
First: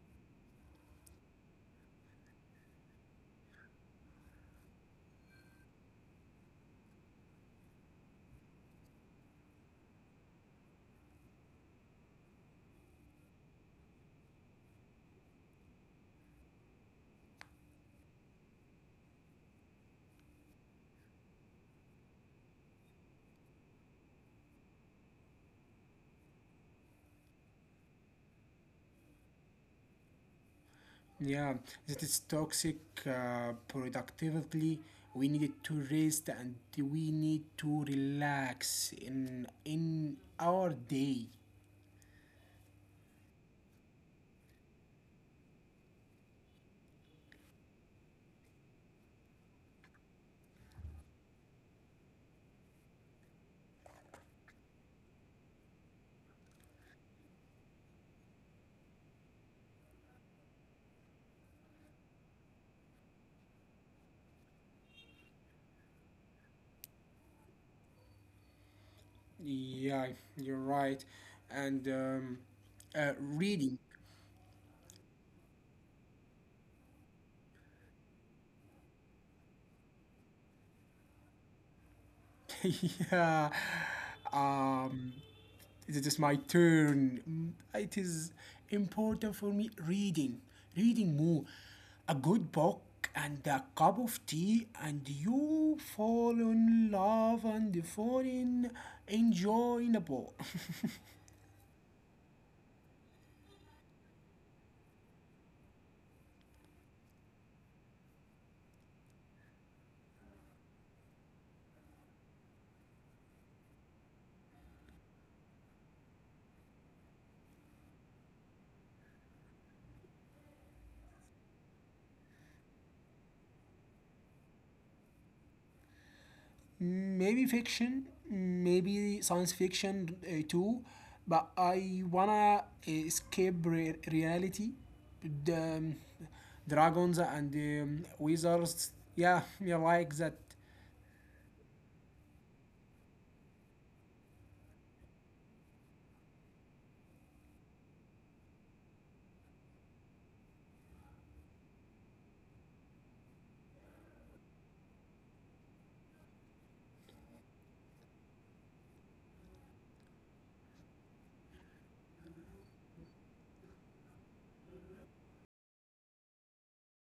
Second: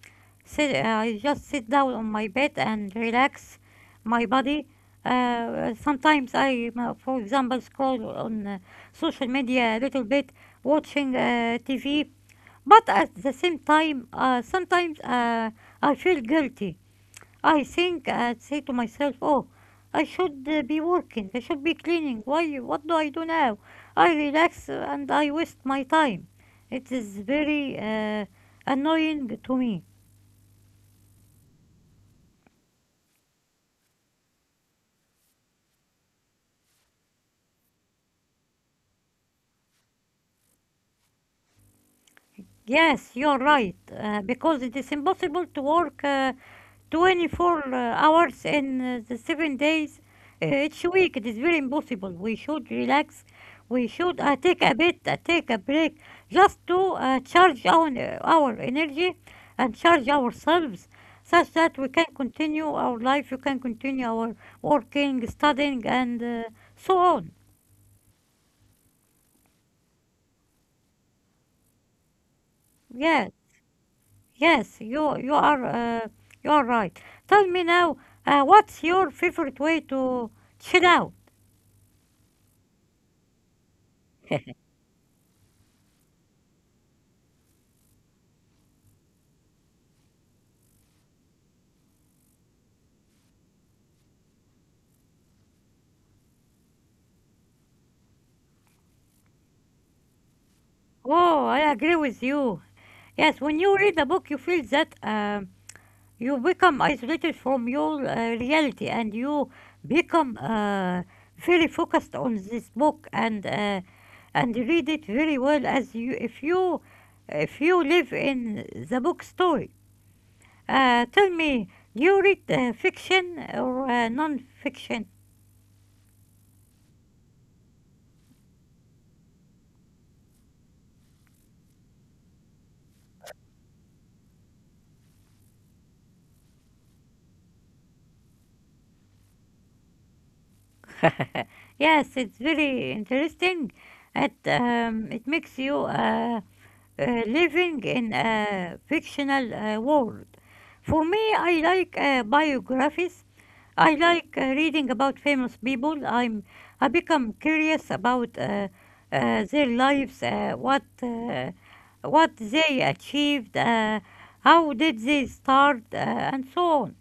S2: sit. Uh, I just sit down on my bed and relax my body. Sometimes for example, scroll on social media a little bit, watching TV. But at the same time, sometimes I feel guilty. I think and say to myself, "Oh, I should be working. I should be cleaning. Why? What do I do now? I relax and I waste my time." It is very annoying to me.
S1: Yeah, that is toxic productively. We need to rest and we need to relax in our day.
S2: Yes, you're right, because it is impossible to work 24 hours in the 7 days each week. It is very impossible. We should relax. We should take a break, just to charge our energy and charge ourselves such that we can continue our life, we can continue our working, studying, and so on.
S1: Yeah, you're right. And
S2: Yes,
S1: reading.
S2: yes, you are right. Tell me now, what's your favorite way to chill out?
S1: Yeah. Um, it is my turn. It is important for me reading, reading more. A good book and a cup of tea, and you fall in love and fall in enjoyable.
S2: Oh, I agree with you. Yes, when you read a book, you feel that you become isolated from your reality and you become very focused on this book and read it very well as you if you if you live in the book story. Tell me, do you read fiction or non-fiction?
S1: Maybe fiction, maybe science fiction too, but I wanna escape reality. The dragons and wizards, yeah, you like that.
S2: Yes, it's very interesting. It makes you. Living in a fictional world. For me, I like biographies. I like reading about famous people. I become curious about their lives, what they achieved, how did they start, and so on.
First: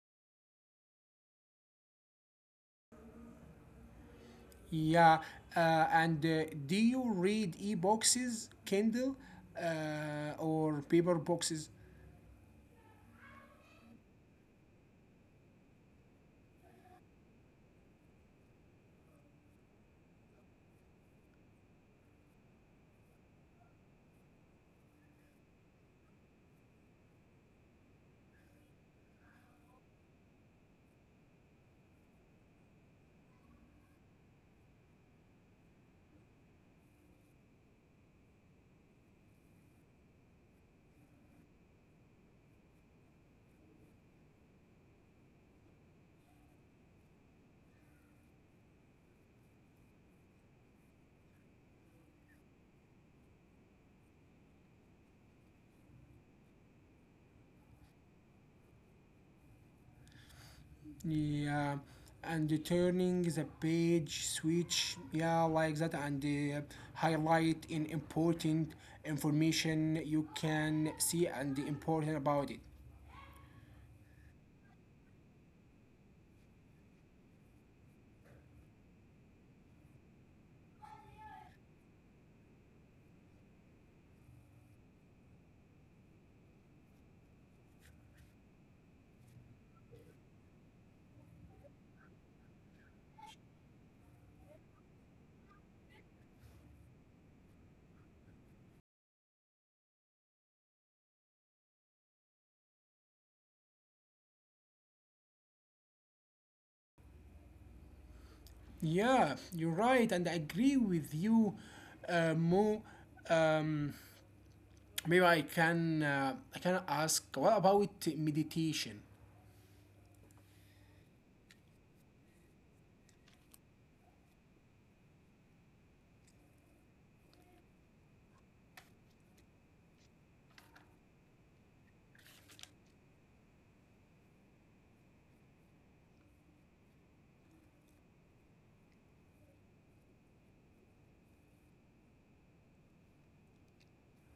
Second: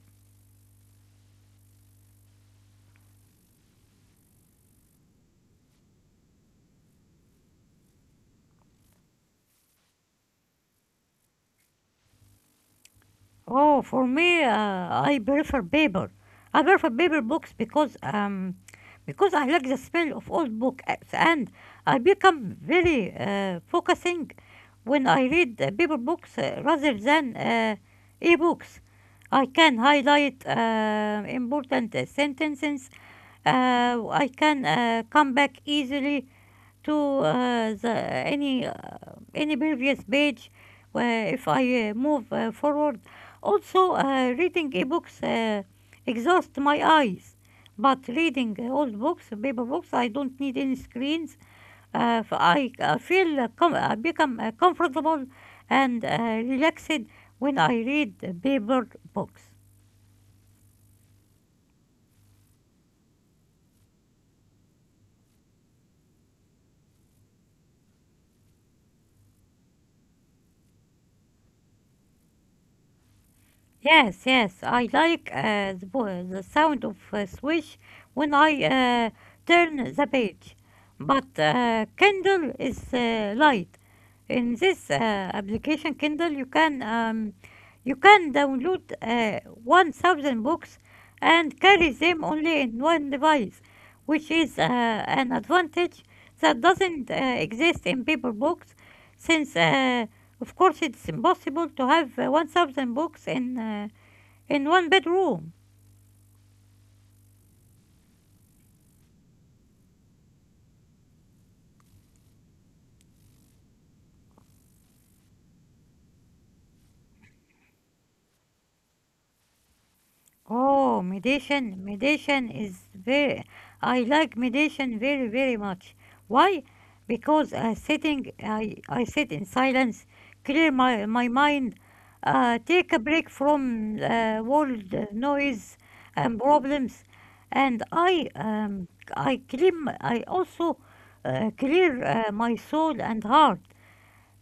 S1: Yeah, and do you read e-boxes, Kindle, or paper boxes?
S2: Oh, for me, I prefer paper. I prefer paper books because I like the smell of old books and I become very focusing when I read paper books rather than e-books. I can highlight important sentences. I can come back easily to the any previous page if I move forward. Also, reading ebooks exhaust my eyes, but reading old books, paper books, I don't need any screens. I become comfortable and relaxed when I read paper books.
S1: Yeah, and the turning the page, switch, yeah, like that, and uh, highlight in important information you can see and important about it.
S2: Yes, yes, I like the sound of swish when I turn the page. But Kindle is light. In this application Kindle, you can download 1,000 books and carry them only in one device, which is an advantage that doesn't exist in paper books, since of course, it's impossible to have 1,000 books in one bedroom.
S1: Yeah, you're right, and I agree with you, Mo. Maybe I can ask, what about meditation?
S2: Oh, meditation, meditation is very. I like meditation very, very much. Why? Because sitting, I sit in silence, clear my mind, take a break from world noise and problems, and I clean. I also clear my soul and heart.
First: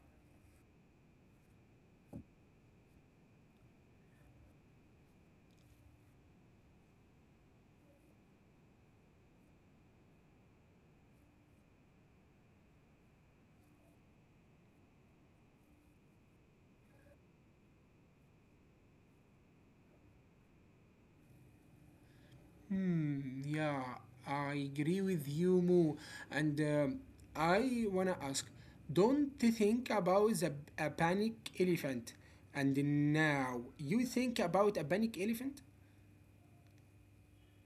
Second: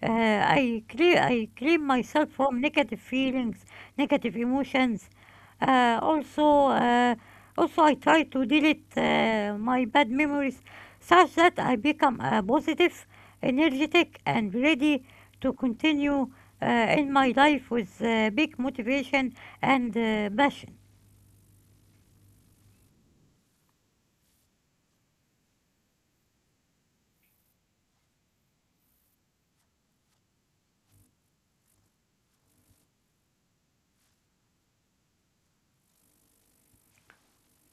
S2: I clean myself from negative feelings, negative emotions. Uh, also, uh, also, I try to delete my bad memories, such that I become positive, energetic, and ready to continue in my life with big motivation and passion.
S1: Hmm, yeah, I agree with you, Mo. And I wanna ask, don't you think about a panic elephant? And now you think about a panic elephant?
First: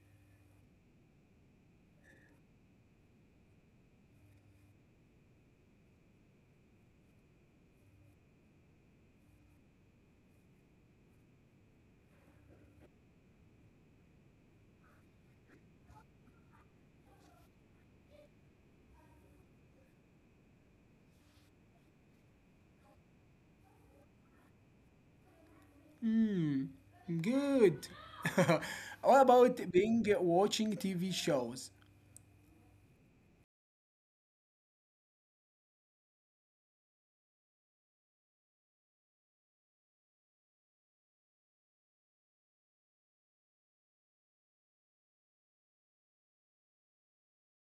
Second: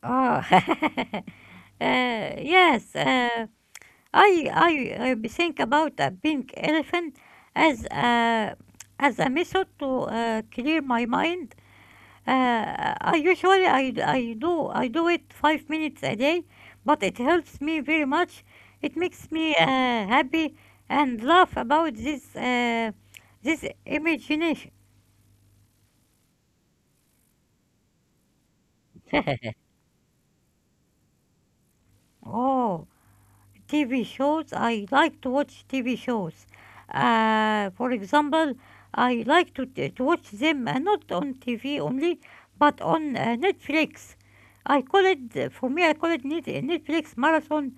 S2: Oh. Yes. I think about a pink elephant as a as a method to clear my mind. I usually I do it five minutes a day, but it helps me very much. It makes me happy and laugh about this imagination.
S1: Hmm, good. What about being watching TV shows?
S2: oh. TV shows. I like to watch TV shows. For example, I like to, to watch them not on TV only, but on Netflix. I call it, for me, I call it Netflix marathon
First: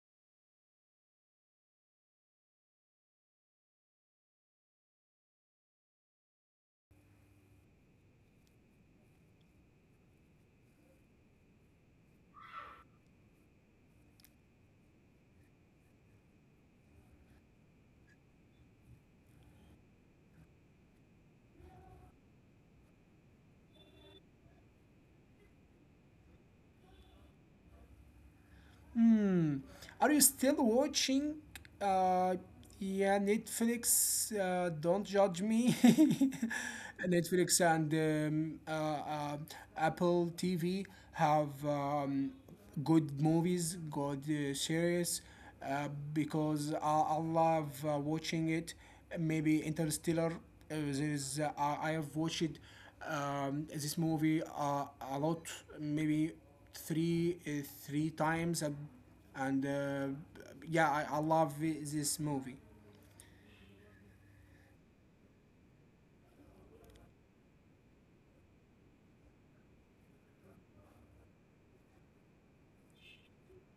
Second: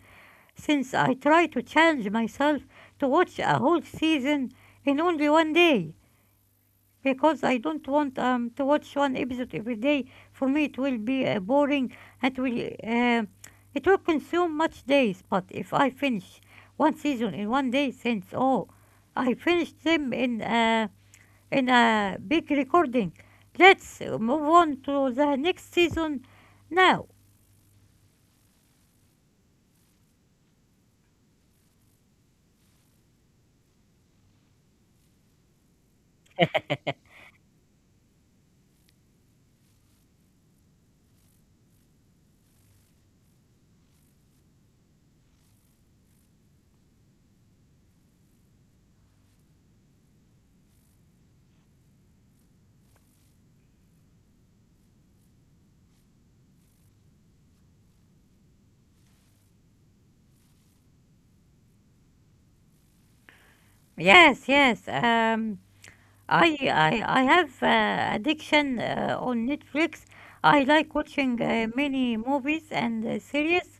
S2: since I try to challenge myself to watch a whole season in only one day because I don't want to watch one episode every day. For me, it will be boring and will it will consume much days. But if I finish one season in one day, since oh, I finished them in a big recording. Let's move on to the next season now.
S1: Hmm. Are you still watching? Uh, yeah, Netflix. Don't judge me. Netflix and Apple TV have good movies, good series. Uh, because I love watching it. Maybe Interstellar. I have watched this movie a lot. Maybe three times, and I love this movie.
S2: Yes, yes. I have addiction on Netflix. I like watching many movies and series,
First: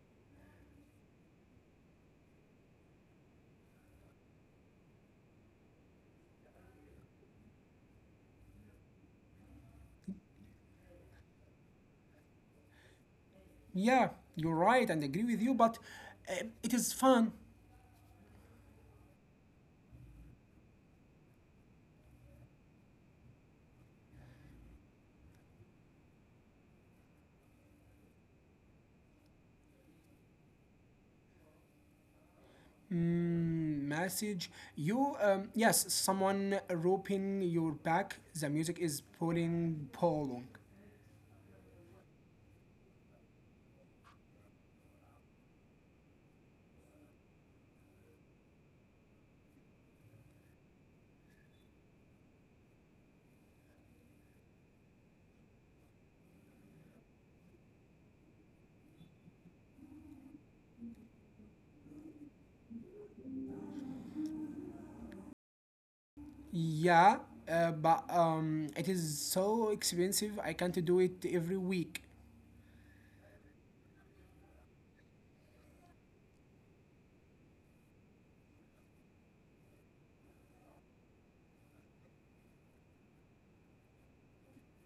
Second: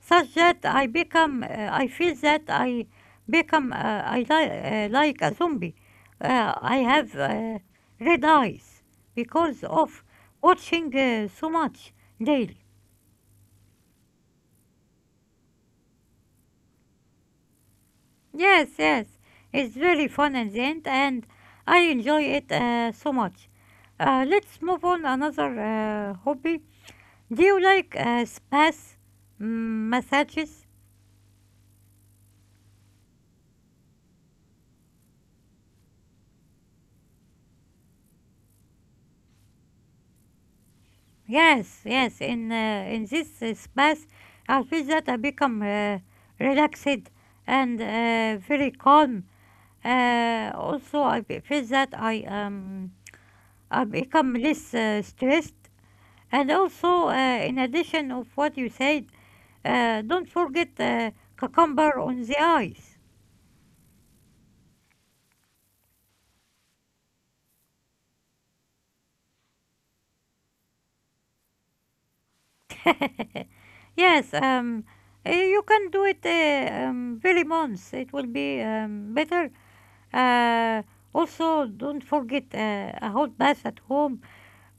S2: such that I become I feel that I become like a zombie. I have red eyes because of watching so much daily.
S1: Yeah, you're right, and agree with you, but it is fun.
S2: Yes, yes, it's very fun and end, and I enjoy it so much. Let's move on another hobby. Do you like massages?
S1: Mm, message you, yes, someone roping your back, the music is pulling polong.
S2: Yes, yes. In this spas, I feel that I become relaxed and very calm. Also, I feel that I become less stressed. And also, in addition of what you said, don't forget cucumber on the eyes.
S1: Yeah, but it is so expensive, I can't do it every week.
S2: Yes, you can do it very months. It will be better. Uh, also, don't forget a hot bath at home,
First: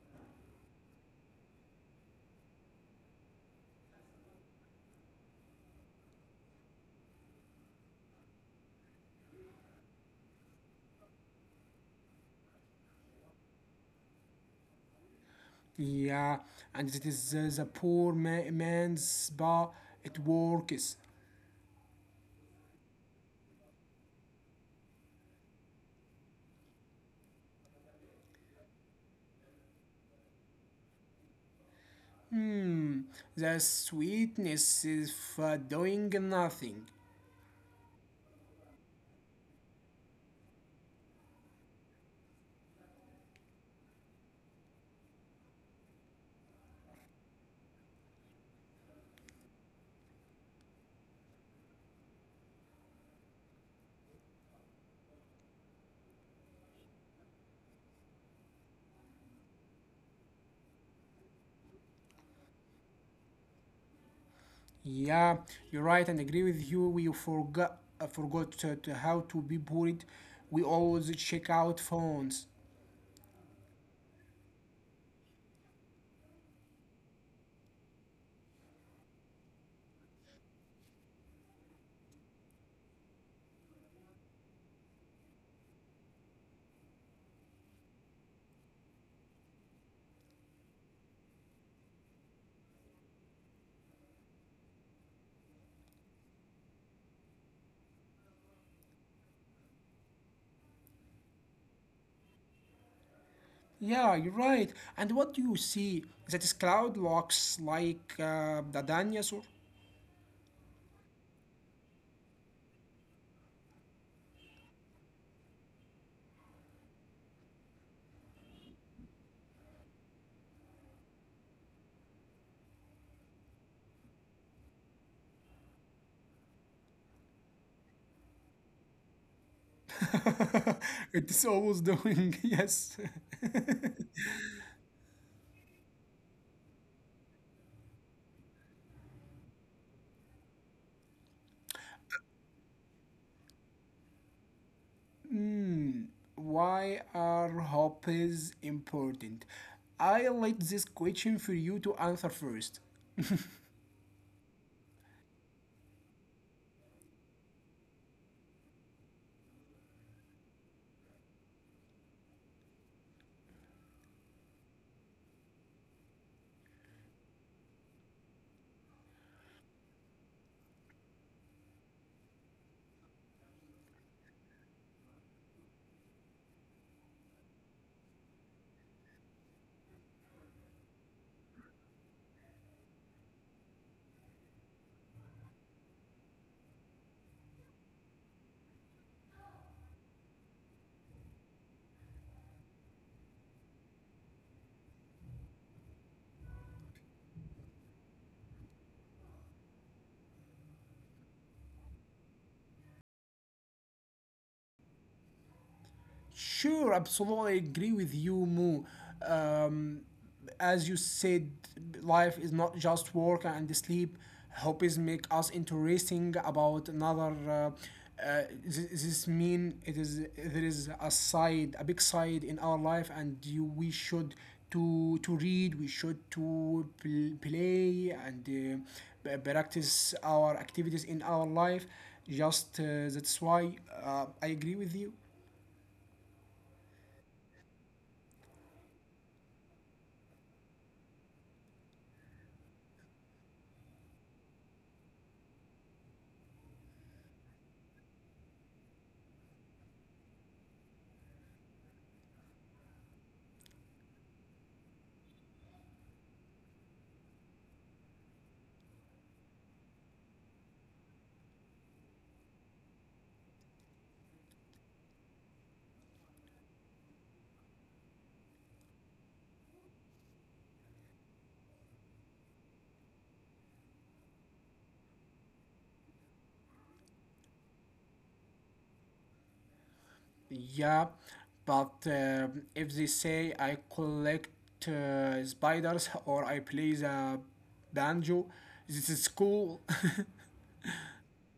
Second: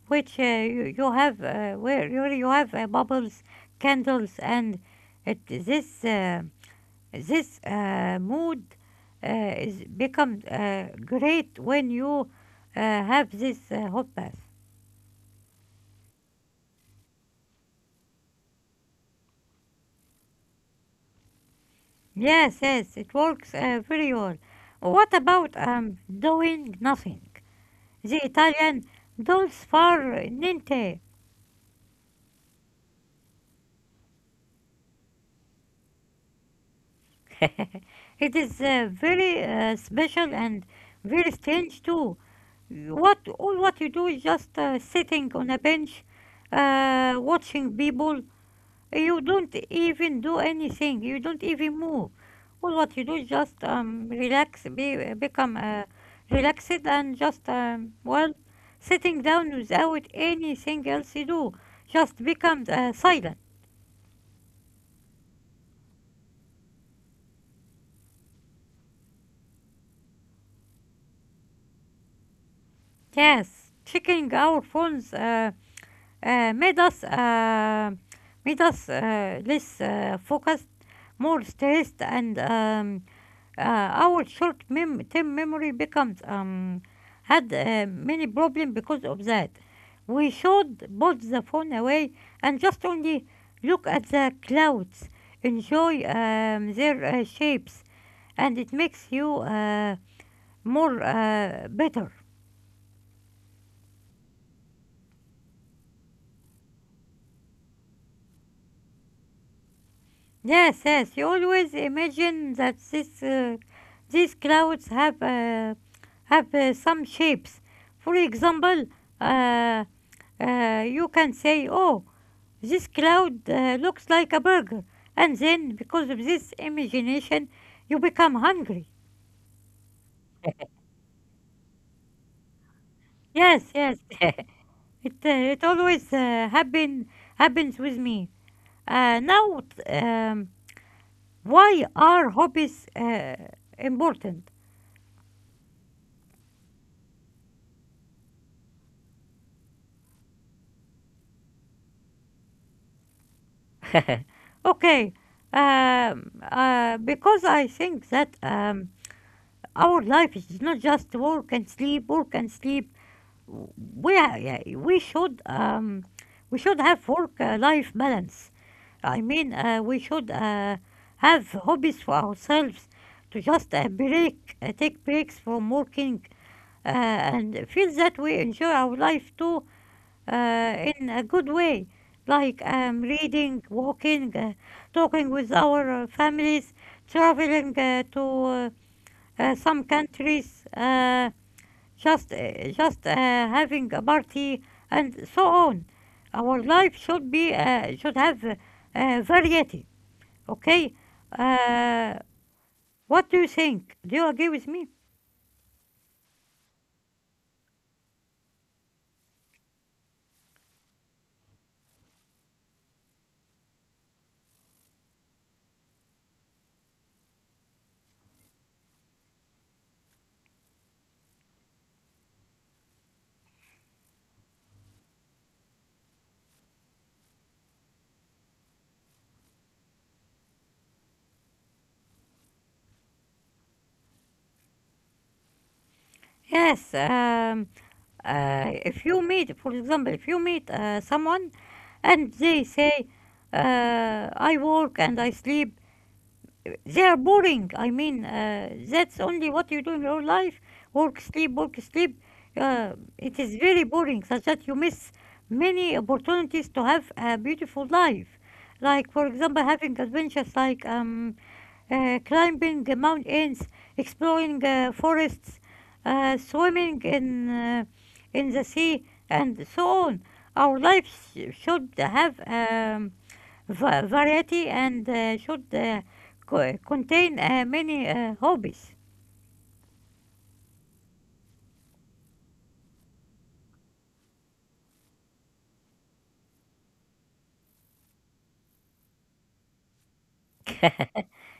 S2: which you have where you have bubbles, candles, and it, this this mood uh, is becomes great when you have this hot bath.
S1: Yeah, and it is the poor man's spa. It works.
S2: Yes, yes, it works very well. What about doing nothing? The Italian dolce far niente.
S1: Hmm, the sweetness is for doing nothing.
S2: It is very special and very strange too. What all what you do is just sitting on a bench, watching people. You don't even do anything. You don't even move. All what you do is just become relaxed, and just well, sitting down without anything else to do. Just becomes silent.
S1: Yeah, you're right, and agree with you. We forgot to how to be bullied. We always check out phones.
S2: Yes, checking our phones. Uh, made us uh, made us less focused, more stressed, and uh, our term memory becomes had many problems because of that. We should put the phone away and just only look at the clouds, enjoy their shapes, and it makes you more better.
S1: Yeah, you're right. And what do you see? That is cloud looks like the dinosaur.
S2: Yes, yes. You always imagine that these clouds have some shapes. For example, uh, you can say, "Oh, this cloud looks like a burger," and then because of this imagination, you become hungry.
S1: It's always doing yes.
S2: Yes, yes. It always happens with me. Now, um, why are hobbies important?
S1: Hmm. Why are hobbies important? I let this question for you to answer first.
S2: Okay, because I think that our life is not just work and sleep, work and sleep. Yeah, we should we should have work- life balance. I mean, we should have hobbies for ourselves to just take breaks from working, and feel that we enjoy our life too, in a good way, like reading, walking, talking with our families, traveling to some countries, just having a party, and so on. Our life should be should have variety. Okay, uh, what do you think? Do you agree with me?
S1: Sure, absolutely agree with you, Mo. Um, as you said, life is not just work and sleep. Hobbies make us interesting about another. This mean it is there is a side, a big side in our life, and you, we should to read. We should to play and practice our activities in our life. Just That's why I agree with you.
S2: Yes. If you meet, for example, if you meet someone and they say, I work and I sleep, they are boring. I mean, that's only what you do in your life work, sleep, work, sleep. Uh, it is very boring, such that you miss many opportunities to have a beautiful life. Like, for example, having adventures like climbing mountains, exploring forests, swimming in the sea, and so on. Our lives should have variety and should contain many hobbies.
S1: Yeah, but if they say I collect spiders, or I play the banjo, this is cool.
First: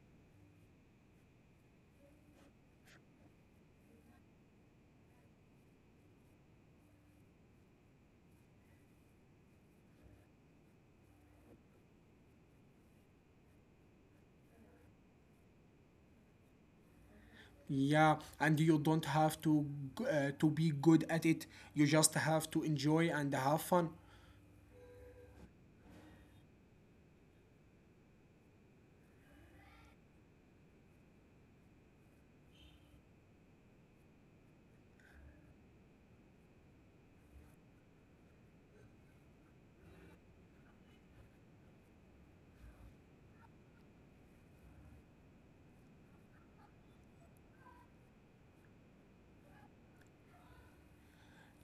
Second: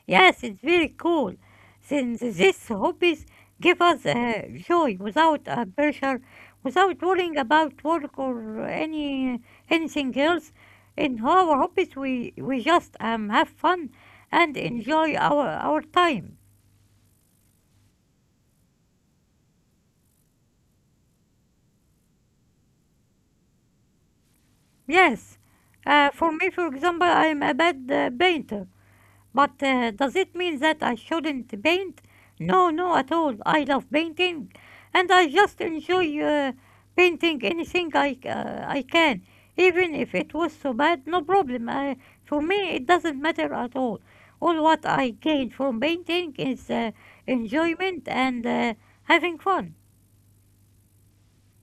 S2: Yes, it's very cool. Since these hobbies give us joy without pressure, without worrying about work or anything else. In our hobbies, we just have fun and enjoy our time.
S1: Yeah, and you don't have to to be good at it. You just have to enjoy and have fun.
S2: Yes, for me, for example, I'm a bad painter. But does it mean that I shouldn't paint? No, no, at all. I love painting, and I just enjoy painting anything I can, even if it was so bad. No problem. For me, it doesn't matter at all. All what I gain from painting is enjoyment and having fun.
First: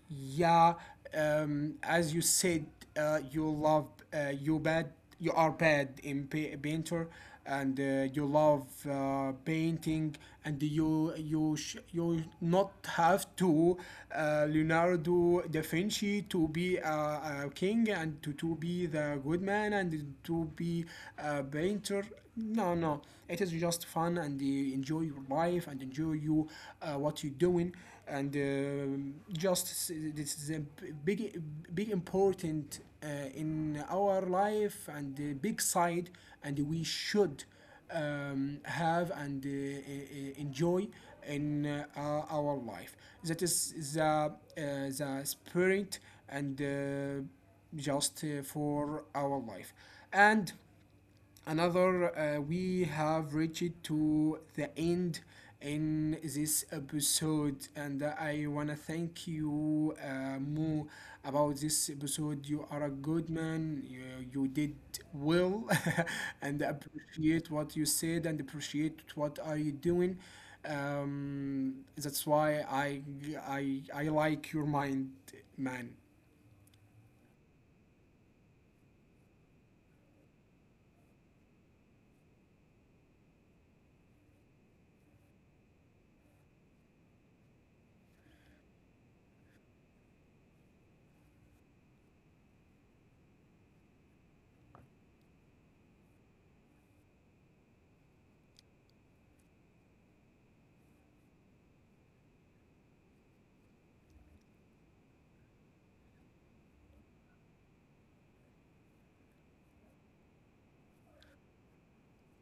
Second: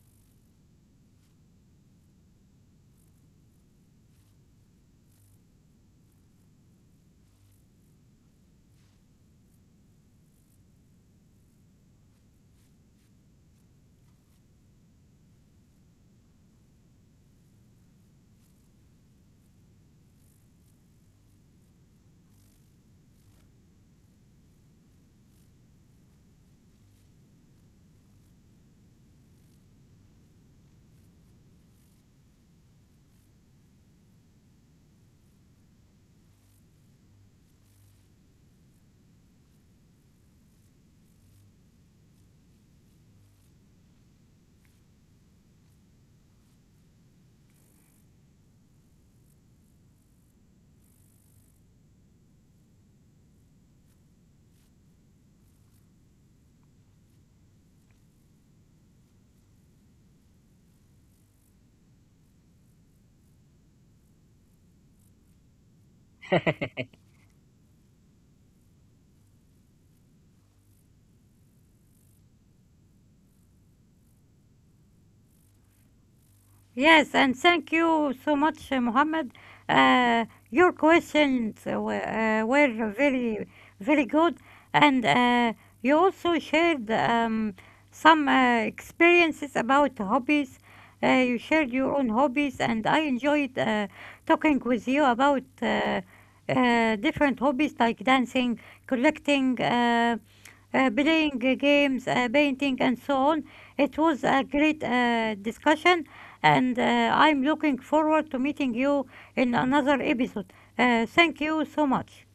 S1: Yeah, as you said, you love you bad. You are bad in painter, and you love painting, and you not have to Leonardo da Vinci to be a king, and to be the good man, and to be a painter. No, no, it is just fun, and you enjoy your life, and enjoy you what you're doing, and just this is a big big important in our life, and a big side, and we should have, and enjoy in our life. That is the spirit, and just for our life. And another, we have reached to the end in this episode, and I want to thank you more about this episode. You are a good man, you did well. And appreciate what you said, and appreciate what are you doing. That's why I like your mind, man.
S2: Yes, and thank you so much, Mohammed. Uh, your questions were very, very good, and you also shared some experiences about hobbies. You shared your own hobbies, and I enjoyed talking with you about different hobbies like dancing, collecting, playing games, painting, and so on. It was a great discussion and I'm looking forward to meeting you in another episode. Thank you so much.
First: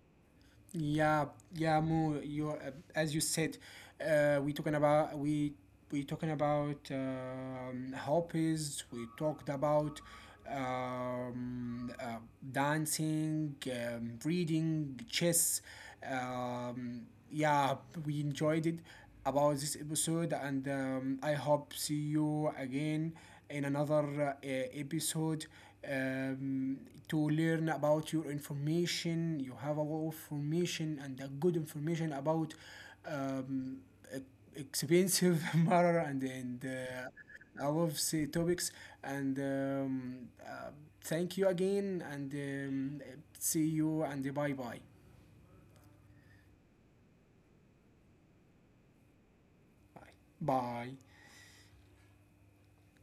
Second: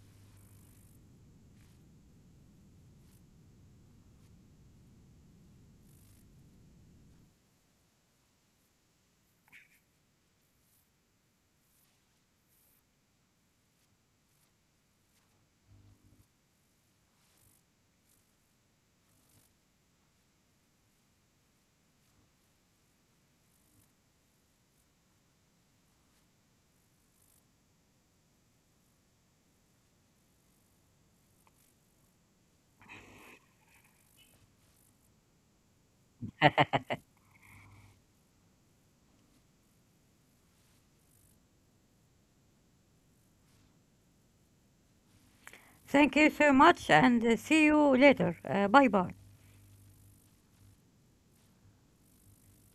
S1: Yeah, yeah, Mo, you as you said, uh, we talking about hobbies. We talked about um, uh, dancing, reading, chess. Um, yeah, we enjoyed it about this episode, and I hope see you again in another episode, um, to learn about your information. You have a lot of information, and a good information about um, e- expensive matter, and I love say topics. And uh, thank you again, and see you, and bye bye.
S2: Thank you so much, and see you later. Bye bye.
S1: Bye. Bye.